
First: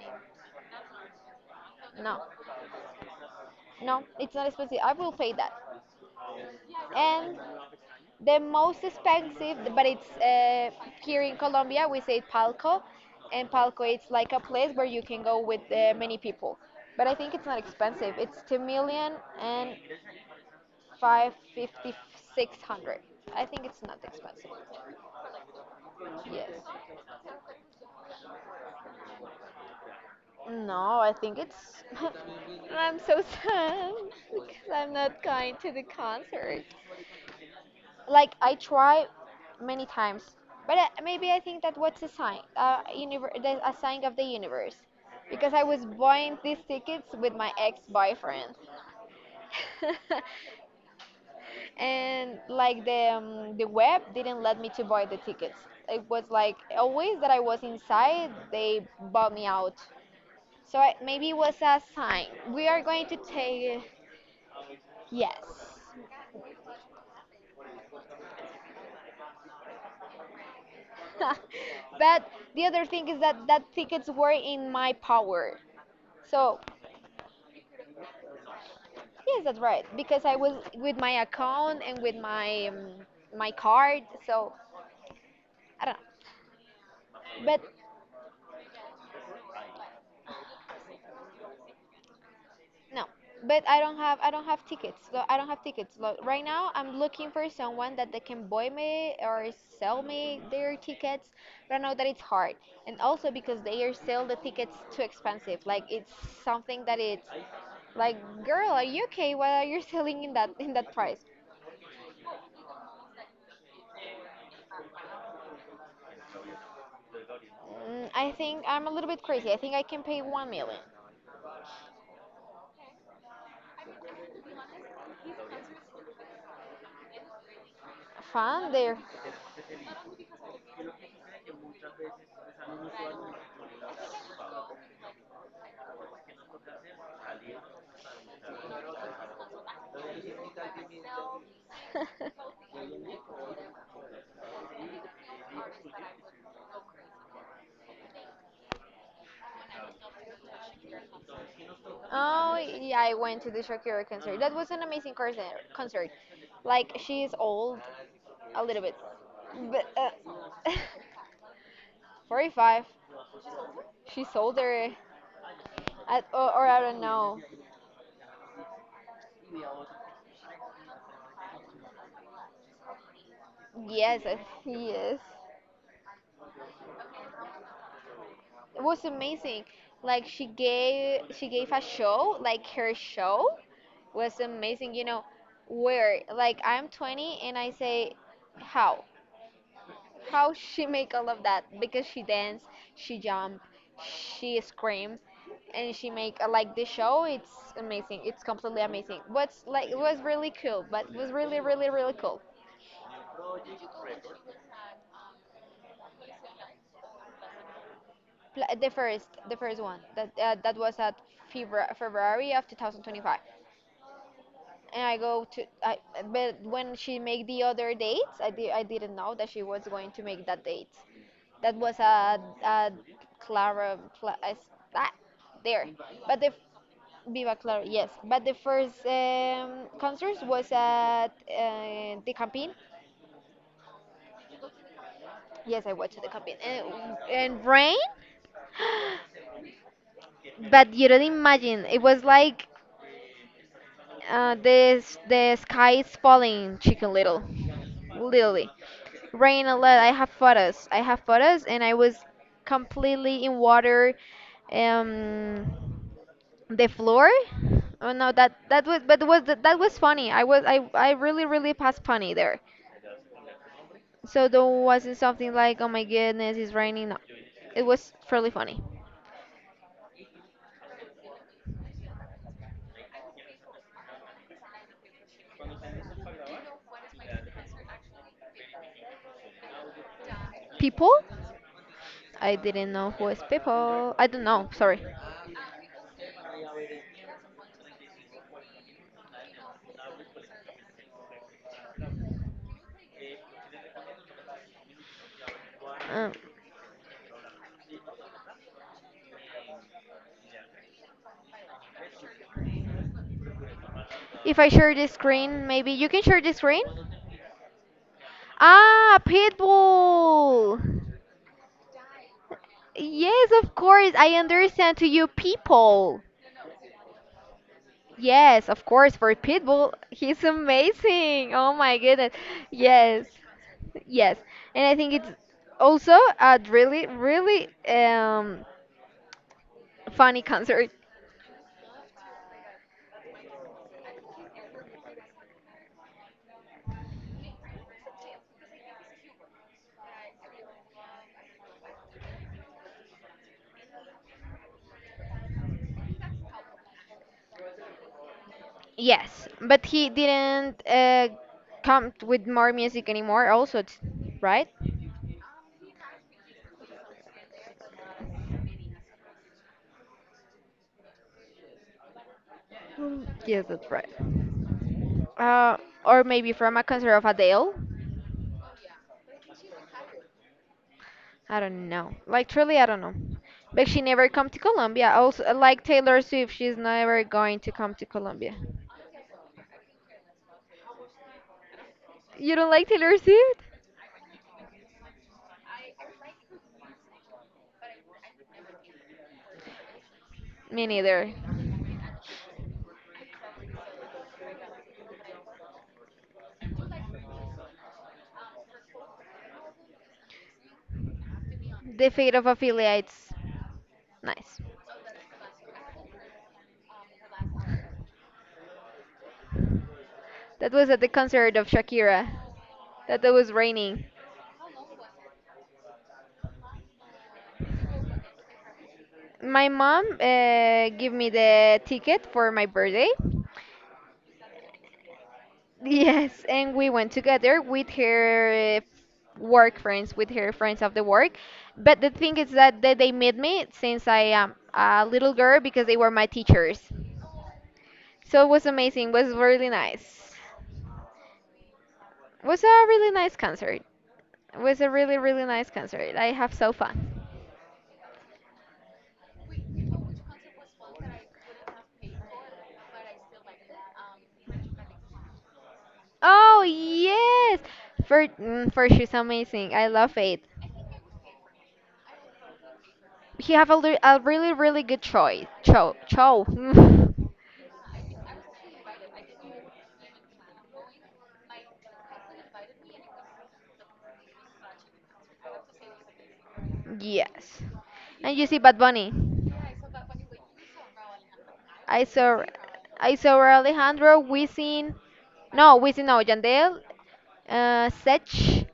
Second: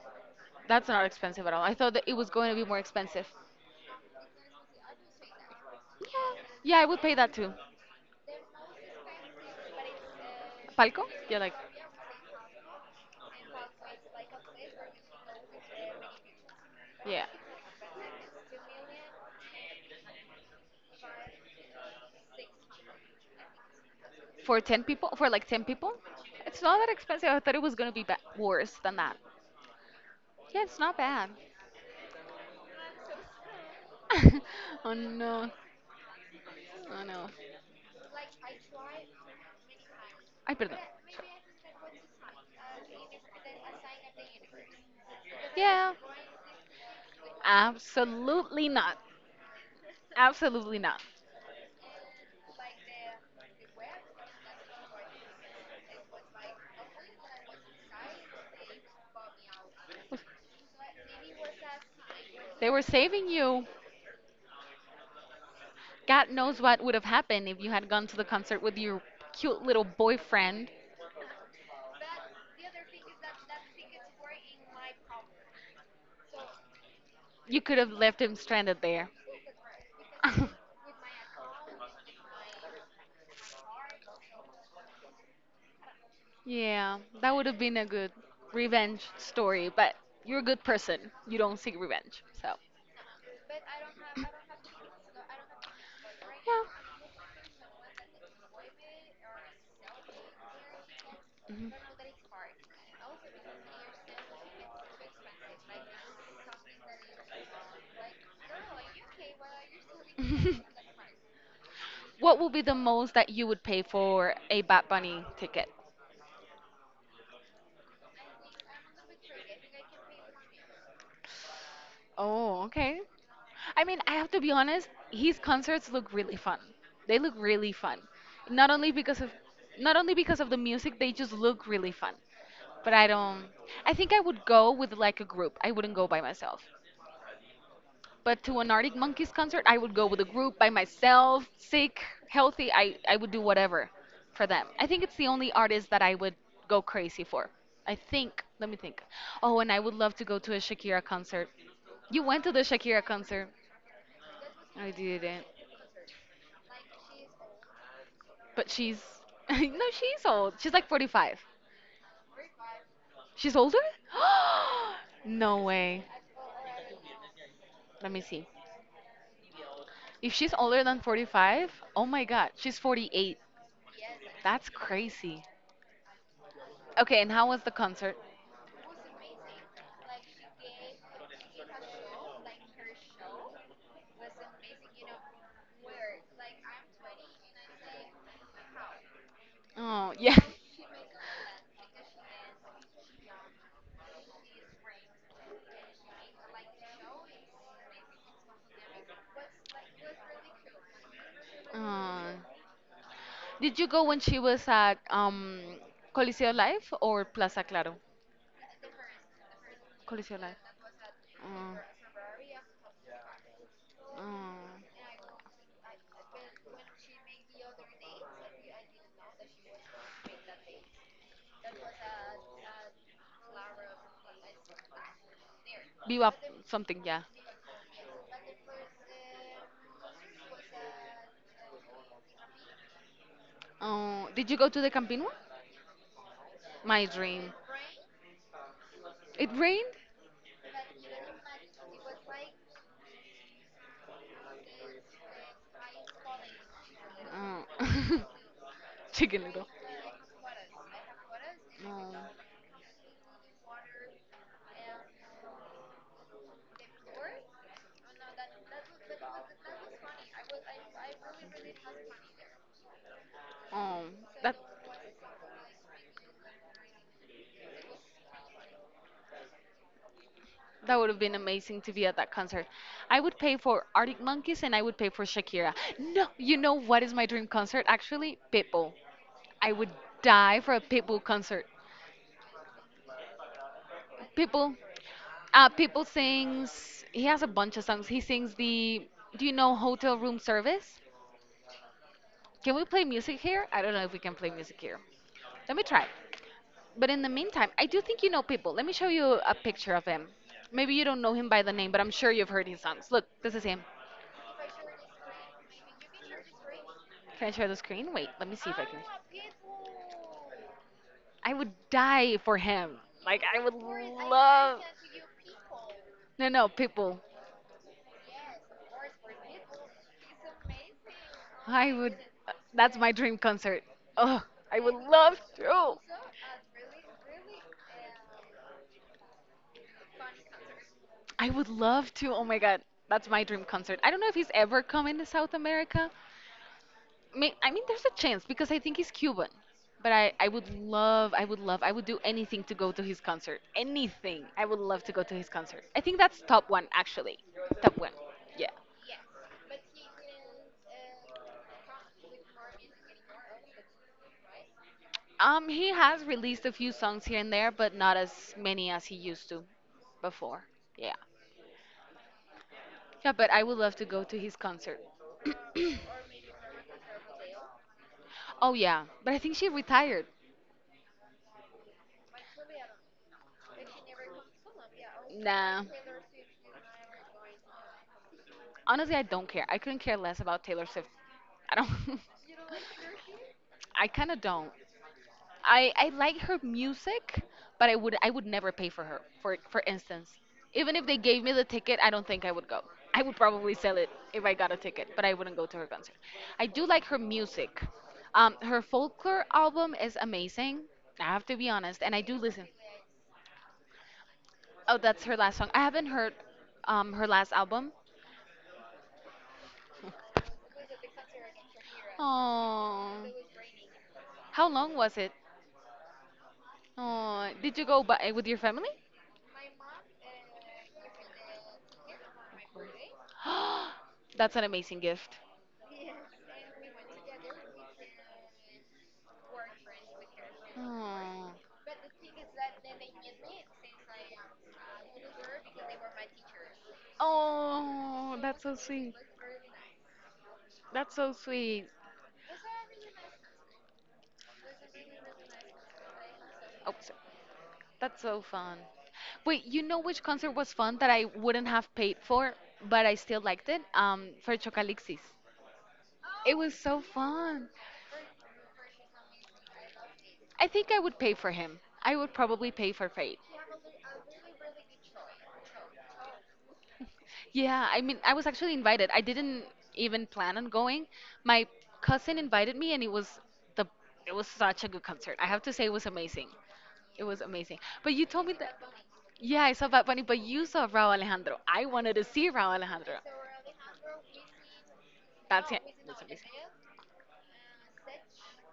Speaker 2: that's not expensive at all. I thought that it
Speaker 1: No,
Speaker 2: was going to be more expensive.
Speaker 1: no, it's not expensive. I will pay that.
Speaker 2: Yeah. Yeah, I would pay that
Speaker 1: And
Speaker 2: too.
Speaker 1: the most expensive, but it's,
Speaker 2: Palco?
Speaker 1: here in
Speaker 2: Yeah, like,
Speaker 1: Colombia. We say palco, and palco it's like a place where you can go with, many people. But I
Speaker 2: yeah.
Speaker 1: think it's not expensive. It's two million and Five fifty six hundred. I think it's not expensive.
Speaker 2: For 10 people, for like 10 people, it's not that
Speaker 1: Yes.
Speaker 2: expensive. I thought it was going to worse than that. Yeah, it's not
Speaker 1: No, I
Speaker 2: bad.
Speaker 1: think it's I'm so sad because I'm
Speaker 2: Oh
Speaker 1: not
Speaker 2: no.
Speaker 1: going to the concert.
Speaker 2: Oh no.
Speaker 1: Like I try many times
Speaker 2: Ay,
Speaker 1: but,
Speaker 2: perdón.
Speaker 1: maybe I think that what's a sign, a sign of the universe, because I was
Speaker 2: Yeah.
Speaker 1: buying these tickets with my ex-boyfriend.
Speaker 2: Absolutely not. Absolutely not.
Speaker 1: And like the web didn't let me to buy the tickets. It was like always that I was inside, they bought me out. So I, maybe it was a sign we
Speaker 2: They
Speaker 1: are
Speaker 2: were
Speaker 1: going to
Speaker 2: saving you.
Speaker 1: take, yes.
Speaker 2: God knows what would have happened if you had gone to the concert with your cute little boyfriend.
Speaker 1: But the other thing is that that tickets were in my power, so
Speaker 2: You could have left him stranded there.
Speaker 1: yes, that's right because I was with my account and with my my card, so I don't know.
Speaker 2: Yeah, that would have
Speaker 1: But
Speaker 2: been a good revenge story, but you're a good person. You don't seek revenge, so.
Speaker 1: no, but I don't have, I don't have tickets. So I don't have tickets. Right
Speaker 2: Yeah.
Speaker 1: now, I'm looking for someone that they can buy me or sell me their tickets.
Speaker 2: Mhm.
Speaker 1: But I know that it's hard, and also because they are sell the tickets too expensive. Like it's something that it's like, girl, are you okay? Why are you selling in that in that price?
Speaker 2: What would be the most that you would pay for a Bat Bunny ticket?
Speaker 1: Mm, I think I'm a little bit crazy. I think I can pay 1,000,000.
Speaker 2: Oh, okay. I mean, I have to be honest, his concerts look really fun. They look really fun. Not
Speaker 1: Fun
Speaker 2: only
Speaker 1: there.
Speaker 2: because of Not only because of the music, they just look really fun. But I don't I think I would go with like a group. I wouldn't go by myself. But to an Arctic Monkeys concert, I would go with a group by myself, sick, healthy. I would do whatever for them. I think it's the only artist that I would go crazy for. I think. Let me think. Oh, and I would love to go to a Shakira concert. You went to the
Speaker 1: Oh yeah,
Speaker 2: Shakira
Speaker 1: I went
Speaker 2: concert.
Speaker 1: to the Shakira concert. That was an
Speaker 2: I
Speaker 1: amazing concert.
Speaker 2: didn't.
Speaker 1: Concert, like she is old a
Speaker 2: But
Speaker 1: little bit.
Speaker 2: she's no,
Speaker 1: But,
Speaker 2: she's old. She's like 45.
Speaker 1: 45.
Speaker 2: She's older?
Speaker 1: She's older.
Speaker 2: No way.
Speaker 1: I, or, I don't know.
Speaker 2: Let me see. If she's older than 45, oh my god, she's 48.
Speaker 1: Yes,
Speaker 2: That's
Speaker 1: yes.
Speaker 2: crazy. Okay, and how was the concert?
Speaker 1: It was amazing. Like she gave a show. Like her show was amazing. You know where? Like I'm 20 and I say how
Speaker 2: Oh, yeah.
Speaker 1: how she make all of that because she dance, she jump, she screams, and she make, like the show. It's amazing. It's completely amazing. What's like was really cool, but was really
Speaker 2: Oh.
Speaker 1: cool.
Speaker 2: Did you go when she was at Coliseo Life or Plaza Claro?
Speaker 1: The first one that,
Speaker 2: Coliseo Life.
Speaker 1: that was at
Speaker 2: Mm.
Speaker 1: February February of 2025.
Speaker 2: Mm.
Speaker 1: And I go to, I, but when she make the other dates, I, I didn't know that she was going to make that date. That was a Clara, ah, there.
Speaker 2: Viva
Speaker 1: But the
Speaker 2: something, yeah.
Speaker 1: Viva Claro, yes. But the first concert was at, the campin.
Speaker 2: Oh, did you go to the Campino?
Speaker 1: Yes, I watched the campin.
Speaker 2: My dream.
Speaker 1: And Rain?
Speaker 2: It rained?
Speaker 1: But you don't imagine. It was like, this the sky is falling, Chicken Little.
Speaker 2: Oh.
Speaker 1: Literally.
Speaker 2: Chicken.
Speaker 1: Rain a lot. I have photos. I have photos, and I was
Speaker 2: Oh.
Speaker 1: completely in water. Um, the floor. Oh no, that that was, but was that was funny. I was I really passed funny there.
Speaker 2: Oh.
Speaker 1: So though wasn't something like, oh my goodness, it's raining. No, it was fairly funny.
Speaker 2: That would have been amazing to be at that concert. I would pay for Arctic Monkeys and I would pay for Shakira. No, you know what is my dream concert? Actually, Pitbull. I would die for a
Speaker 1: People?
Speaker 2: Pitbull concert.
Speaker 1: I didn't know who is people. I don't know.
Speaker 2: Pitbull,
Speaker 1: Sorry.
Speaker 2: Pitbull sings. He has a bunch of songs. He sings the. Do you know Hotel Room Service? Can we play music here? I don't know if we can play music here. Let me try.
Speaker 1: Um,
Speaker 2: But in the meantime, I do think you know Pitbull. Let me show you a picture of him. Maybe you don't know him by the name, but I'm sure you've heard his songs. Look, this is him.
Speaker 1: if I share the screen, maybe you can share the screen.
Speaker 2: Can I share the screen? Wait, let me
Speaker 1: Ah, pitbull.
Speaker 2: I would die for him. Like
Speaker 1: Yes,
Speaker 2: I would
Speaker 1: of course. I
Speaker 2: love.
Speaker 1: understand to you, people.
Speaker 2: No, no, people.
Speaker 1: Yes, of course. For Pitbull, he's amazing. Oh
Speaker 2: I
Speaker 1: my
Speaker 2: would.
Speaker 1: goodness.
Speaker 2: That's my
Speaker 1: Yes,
Speaker 2: dream concert.
Speaker 1: yes.
Speaker 2: Oh, I
Speaker 1: And
Speaker 2: would
Speaker 1: I think it's
Speaker 2: love to.
Speaker 1: also a really funny concert.
Speaker 2: I would love to. Oh my God, that's my dream concert. I don't know if he's ever coming to South America. May, I mean, there's a chance because I think he's Cuban. I would love, I would love, I would do anything to go to his concert. Anything. I would love to go to his concert. I think that's top one, actually. Top one. Yeah.
Speaker 1: Yes, but he didn't, come with more music anymore, also, it's, right?
Speaker 2: He has released a few songs here and there, but not as many as he used to before. Yeah.
Speaker 1: Mm.
Speaker 2: Yeah, but I
Speaker 1: Yes,
Speaker 2: would
Speaker 1: that's
Speaker 2: love to
Speaker 1: right.
Speaker 2: go to his concert.
Speaker 1: Uh, or maybe from a concert of Adele.
Speaker 2: Oh yeah, but I think she retired.
Speaker 1: I don't know. Like, truly, I don't know. But she never come to Colombia. Also, like
Speaker 2: Nah,
Speaker 1: Taylor Swift, she's never going to come to Colombia.
Speaker 2: honestly, I don't care. I couldn't care less about Taylor Swift. I don't.
Speaker 1: You don't like Taylor Swift?
Speaker 2: I kind of don't. I like her music, but I would never pay for her. For instance,
Speaker 1: Me
Speaker 2: even if they
Speaker 1: neither.
Speaker 2: gave me the ticket, I don't think I would go. I would probably sell it if I got a ticket, but I wouldn't go to her concert. I do like her music. Her folklore album is amazing. I have to be honest,
Speaker 1: The
Speaker 2: and I
Speaker 1: Fate
Speaker 2: do
Speaker 1: of
Speaker 2: listen.
Speaker 1: affiliates. Nice.
Speaker 2: Oh, that's her last song. I haven't heard her last album.
Speaker 1: That was at the concert of Shakira.
Speaker 2: Oh,
Speaker 1: That it was raining.
Speaker 2: how long was it? Oh, did you go by with your family?
Speaker 1: My mom, gave me the ticket for my birthday.
Speaker 2: That's an amazing gift.
Speaker 1: Yes, and we went together with her, work friends, with her friends of the work.
Speaker 2: Hmm.
Speaker 1: But the thing is that they met me since I am a little girl because they were my teachers.
Speaker 2: Oh,
Speaker 1: So it
Speaker 2: that's
Speaker 1: was
Speaker 2: so
Speaker 1: amazing,
Speaker 2: sweet.
Speaker 1: was really nice.
Speaker 2: That's so sweet.
Speaker 1: Was a really nice concert. Was a really nice concert. I have so
Speaker 2: Oh, so-
Speaker 1: fun.
Speaker 2: that's so fun. Wait, you know which concert was fun that I wouldn't have paid for, but I still liked it? For Chocalixis. It
Speaker 1: Oh
Speaker 2: was so
Speaker 1: yes,
Speaker 2: fun.
Speaker 1: for mm, for she's amazing. I love it.
Speaker 2: I think I would pay for him. I would probably pay for Fate.
Speaker 1: He have a, a really good choice. Cho Cho.
Speaker 2: Yeah, I mean, I was actually invited. I didn't even plan on going. My cousin invited me, and it was the it was such a good concert. I have to say, it was amazing. It was
Speaker 1: Yes.
Speaker 2: amazing. But you
Speaker 1: And you
Speaker 2: told me
Speaker 1: see Bad Bunny.
Speaker 2: Yeah, I saw Bad Bunny, but you saw Raúl Alejandro. I
Speaker 1: I
Speaker 2: wanted to
Speaker 1: saw
Speaker 2: see Raúl
Speaker 1: I
Speaker 2: Alejandro.
Speaker 1: saw Alejandro Wisin.
Speaker 2: That's
Speaker 1: No,
Speaker 2: it.
Speaker 1: Wisin no, Yandel. Sech,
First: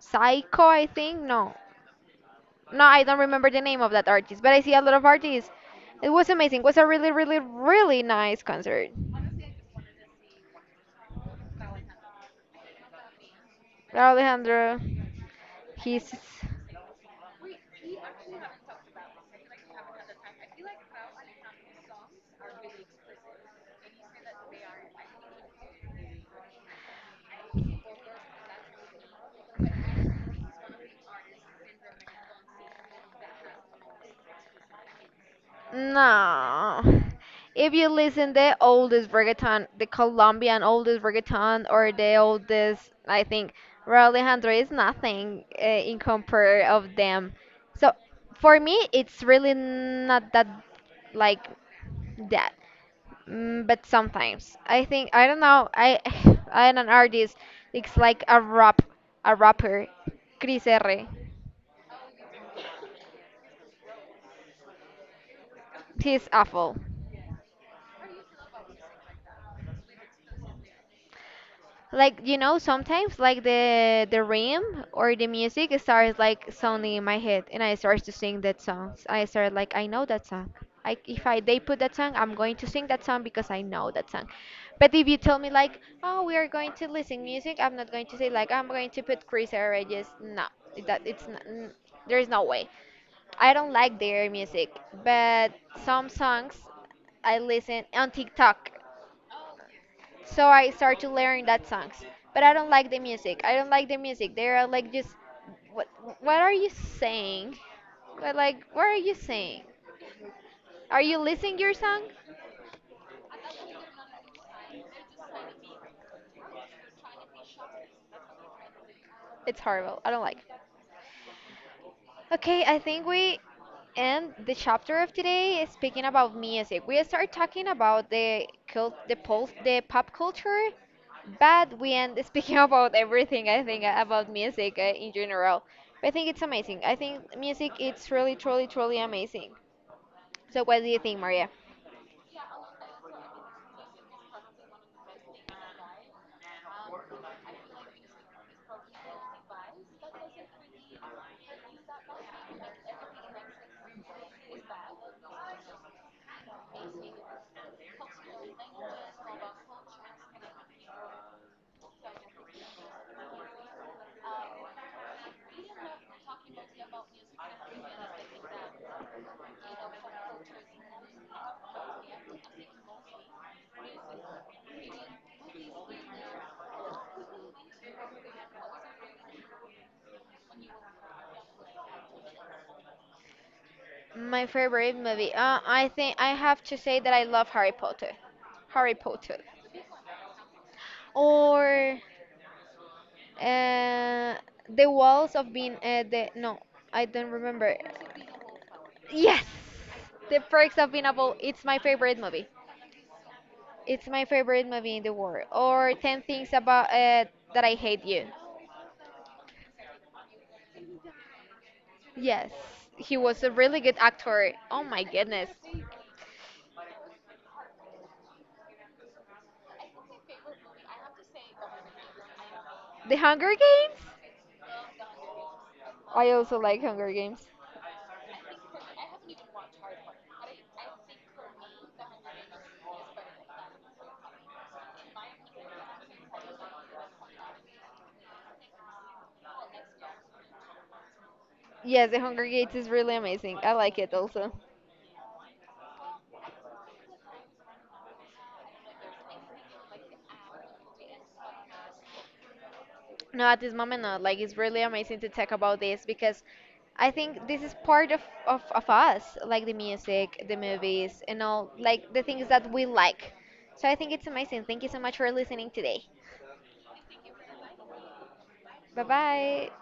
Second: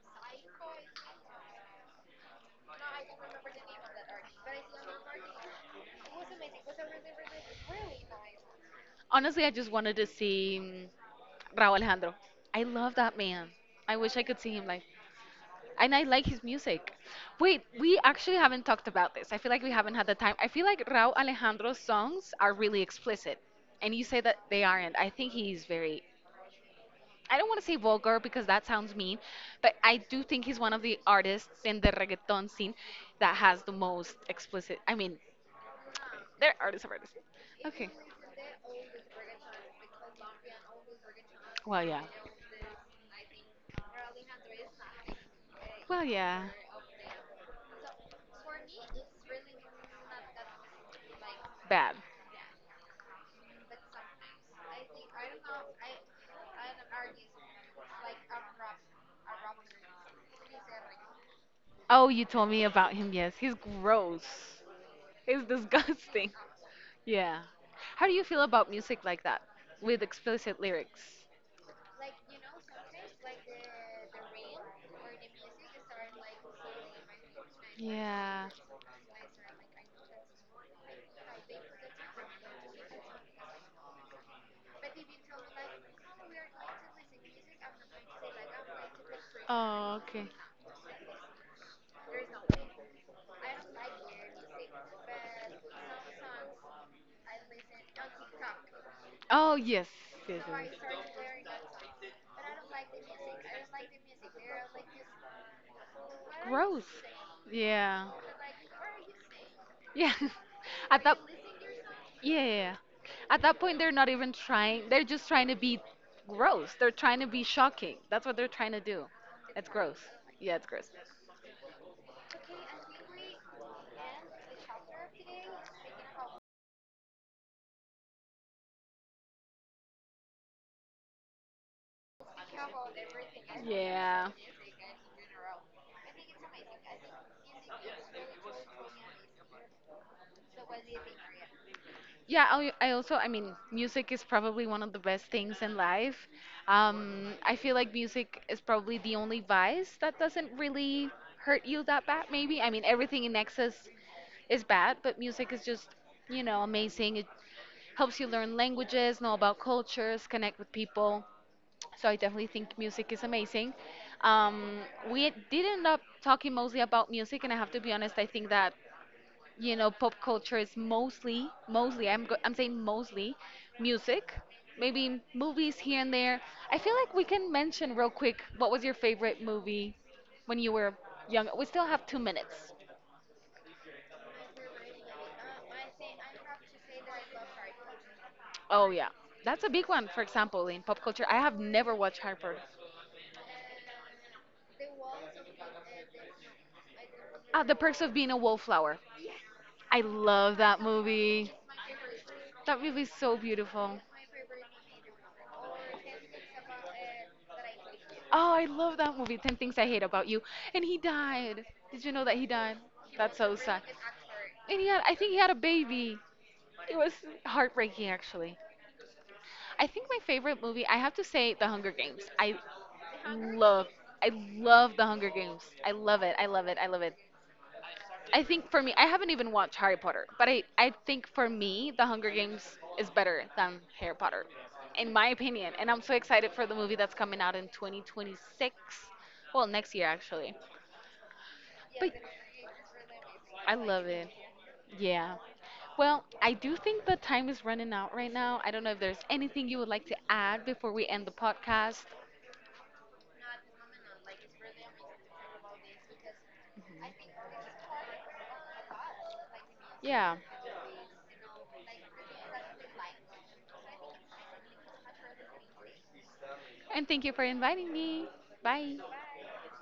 Speaker 1: Psycho, I think. No, No, I don't remember the name of that artist, but I see a lot of artists. It was amazing. It was a really nice concert.
Speaker 2: Honestly, I just wanted to see Raúl Alejandro. I love that man. I wish I could see him
Speaker 1: Alejandro,
Speaker 2: live. And I
Speaker 1: he's
Speaker 2: like his music. Wait, we actually haven't talked about this. I feel like we haven't had the time. I feel like Raúl Alejandro's songs are really explicit. And you say that they aren't. I think he's very I don't want to say vulgar because that sounds mean, but I do think he's one of the artists in the reggaeton scene that has the most explicit. I mean, they're
Speaker 1: No.
Speaker 2: artists of artists.
Speaker 1: If you listen the oldest reggaeton, the Colombian oldest reggaeton,
Speaker 2: Well,
Speaker 1: or
Speaker 2: yeah.
Speaker 1: the oldest, I think Raúl Alejandro is nothing, in
Speaker 2: Well, yeah,
Speaker 1: compare of them. So for me, it's really not that like
Speaker 2: bad.
Speaker 1: that. Mm, but sometimes I think I don't know. I I'm an artist. It's like a rap, a rapper, Chris R.
Speaker 2: Oh, you told me about him. Yes, he's gross. He's
Speaker 1: He's
Speaker 2: disgusting.
Speaker 1: awful.
Speaker 2: Yeah. How do you feel about music like that with explicit lyrics?
Speaker 1: Like you know, sometimes like the rim or the music starts like sounding in my head, and I start to sing
Speaker 2: Yeah.
Speaker 1: that song. I start like I know that song. Like if I they put that song, I'm going to sing that song because I know that song. But if you tell me like, oh, we are going to listen music, I'm not going to say like I'm going to put Chris
Speaker 2: Oh,
Speaker 1: Reyes.
Speaker 2: okay.
Speaker 1: No, that it's not, there is no way. I don't like their music, but some songs I listen on TikTok.
Speaker 2: Oh yes, yes,
Speaker 1: So I
Speaker 2: yes.
Speaker 1: start to learn that songs. But I don't like the music. I don't like the music. They are like just what what are you
Speaker 2: Gross.
Speaker 1: saying?
Speaker 2: Yeah.
Speaker 1: But like what are you saying?
Speaker 2: Yeah.
Speaker 1: Are
Speaker 2: At that
Speaker 1: you listening your song?
Speaker 2: Yeah, yeah, yeah. At that point they're not even trying. They're just trying to be gross. They're trying to be shocking. That's what they're trying to do.
Speaker 1: It's
Speaker 2: It's gross.
Speaker 1: horrible. I don't like.
Speaker 2: Yeah, it's gross.
Speaker 1: Okay, I think we end the chapter of today is speaking about music. We start talking about the cult, the pulse, the pop culture, but we end speaking about everything. I think,
Speaker 2: Yeah.
Speaker 1: about music, in general. I think it's amazing. I think music it's really, truly amazing. So, what do you think, Maria?
Speaker 2: Yeah, I also, I mean, music is probably one of the best things in life. I feel like music is probably the only vice that doesn't really hurt you that bad, maybe. I mean, everything in excess is bad, but music is just, you know, amazing. It helps you learn languages, know about cultures, connect with people. So I definitely think music is amazing. Um, we did end up talking mostly about music, and I have to be honest, I think that you know pop culture is mostly I'm saying mostly music, maybe movies here and there. I feel like we can mention real quick, what was your favorite movie when you were young? We still have 2 minutes.
Speaker 1: My favorite movie. I think I have to say that I love Harry Potter.
Speaker 2: Oh
Speaker 1: Harry
Speaker 2: yeah.
Speaker 1: Potter.
Speaker 2: That's a big one. For example, in pop culture I have never
Speaker 1: Or
Speaker 2: watched Harper
Speaker 1: Uh, the walls of being, the no, I don't
Speaker 2: the
Speaker 1: remember.
Speaker 2: Perks of Being a Wallflower.
Speaker 1: Yes,
Speaker 2: I
Speaker 1: the
Speaker 2: love
Speaker 1: perks
Speaker 2: that
Speaker 1: of being a able.
Speaker 2: movie.
Speaker 1: It's my favorite movie.
Speaker 2: That movie is so beautiful.
Speaker 1: It's my favorite movie in the world. Or ten things about, that I hate you.
Speaker 2: Oh, I love that movie, 10 Things I Hate About You. And he died. Did you know that he
Speaker 1: Yes,
Speaker 2: died?
Speaker 1: he
Speaker 2: That's
Speaker 1: was a
Speaker 2: so
Speaker 1: really
Speaker 2: sad.
Speaker 1: good actor.
Speaker 2: And
Speaker 1: Oh
Speaker 2: he had,
Speaker 1: my
Speaker 2: I think he
Speaker 1: goodness.
Speaker 2: had a baby. It was heartbreaking, actually. I think my favorite movie, I have to say, The Hunger Games.
Speaker 1: The Hunger
Speaker 2: Love,
Speaker 1: Games.
Speaker 2: I love The Hunger Games. I love
Speaker 1: I
Speaker 2: it. I
Speaker 1: also
Speaker 2: love it.
Speaker 1: like
Speaker 2: I love
Speaker 1: Hunger
Speaker 2: it.
Speaker 1: Games.
Speaker 2: I think for me, I haven't even watched Harry Potter, but I think for me, The Hunger Games is better than Harry Potter, in my opinion. And I'm so excited for the movie that's coming out in 2026. Well, next year, actually.
Speaker 1: Yes,
Speaker 2: But
Speaker 1: the Hunger Games is really amazing. I
Speaker 2: I
Speaker 1: like
Speaker 2: love
Speaker 1: it
Speaker 2: it.
Speaker 1: also.
Speaker 2: Yeah. Well, I do think the time is running out right now. I don't know if there's anything you would like to add before we end the podcast.
Speaker 1: No, at this moment, not. Like, it's really amazing to talk about this because I think this is part of, of us, like the
Speaker 2: Yeah.
Speaker 1: music, the movies, and all, like the things that we like. So I think it's amazing. Thank you so much for listening today.
Speaker 2: And thank you for inviting me. Bye.
Speaker 1: Bye bye.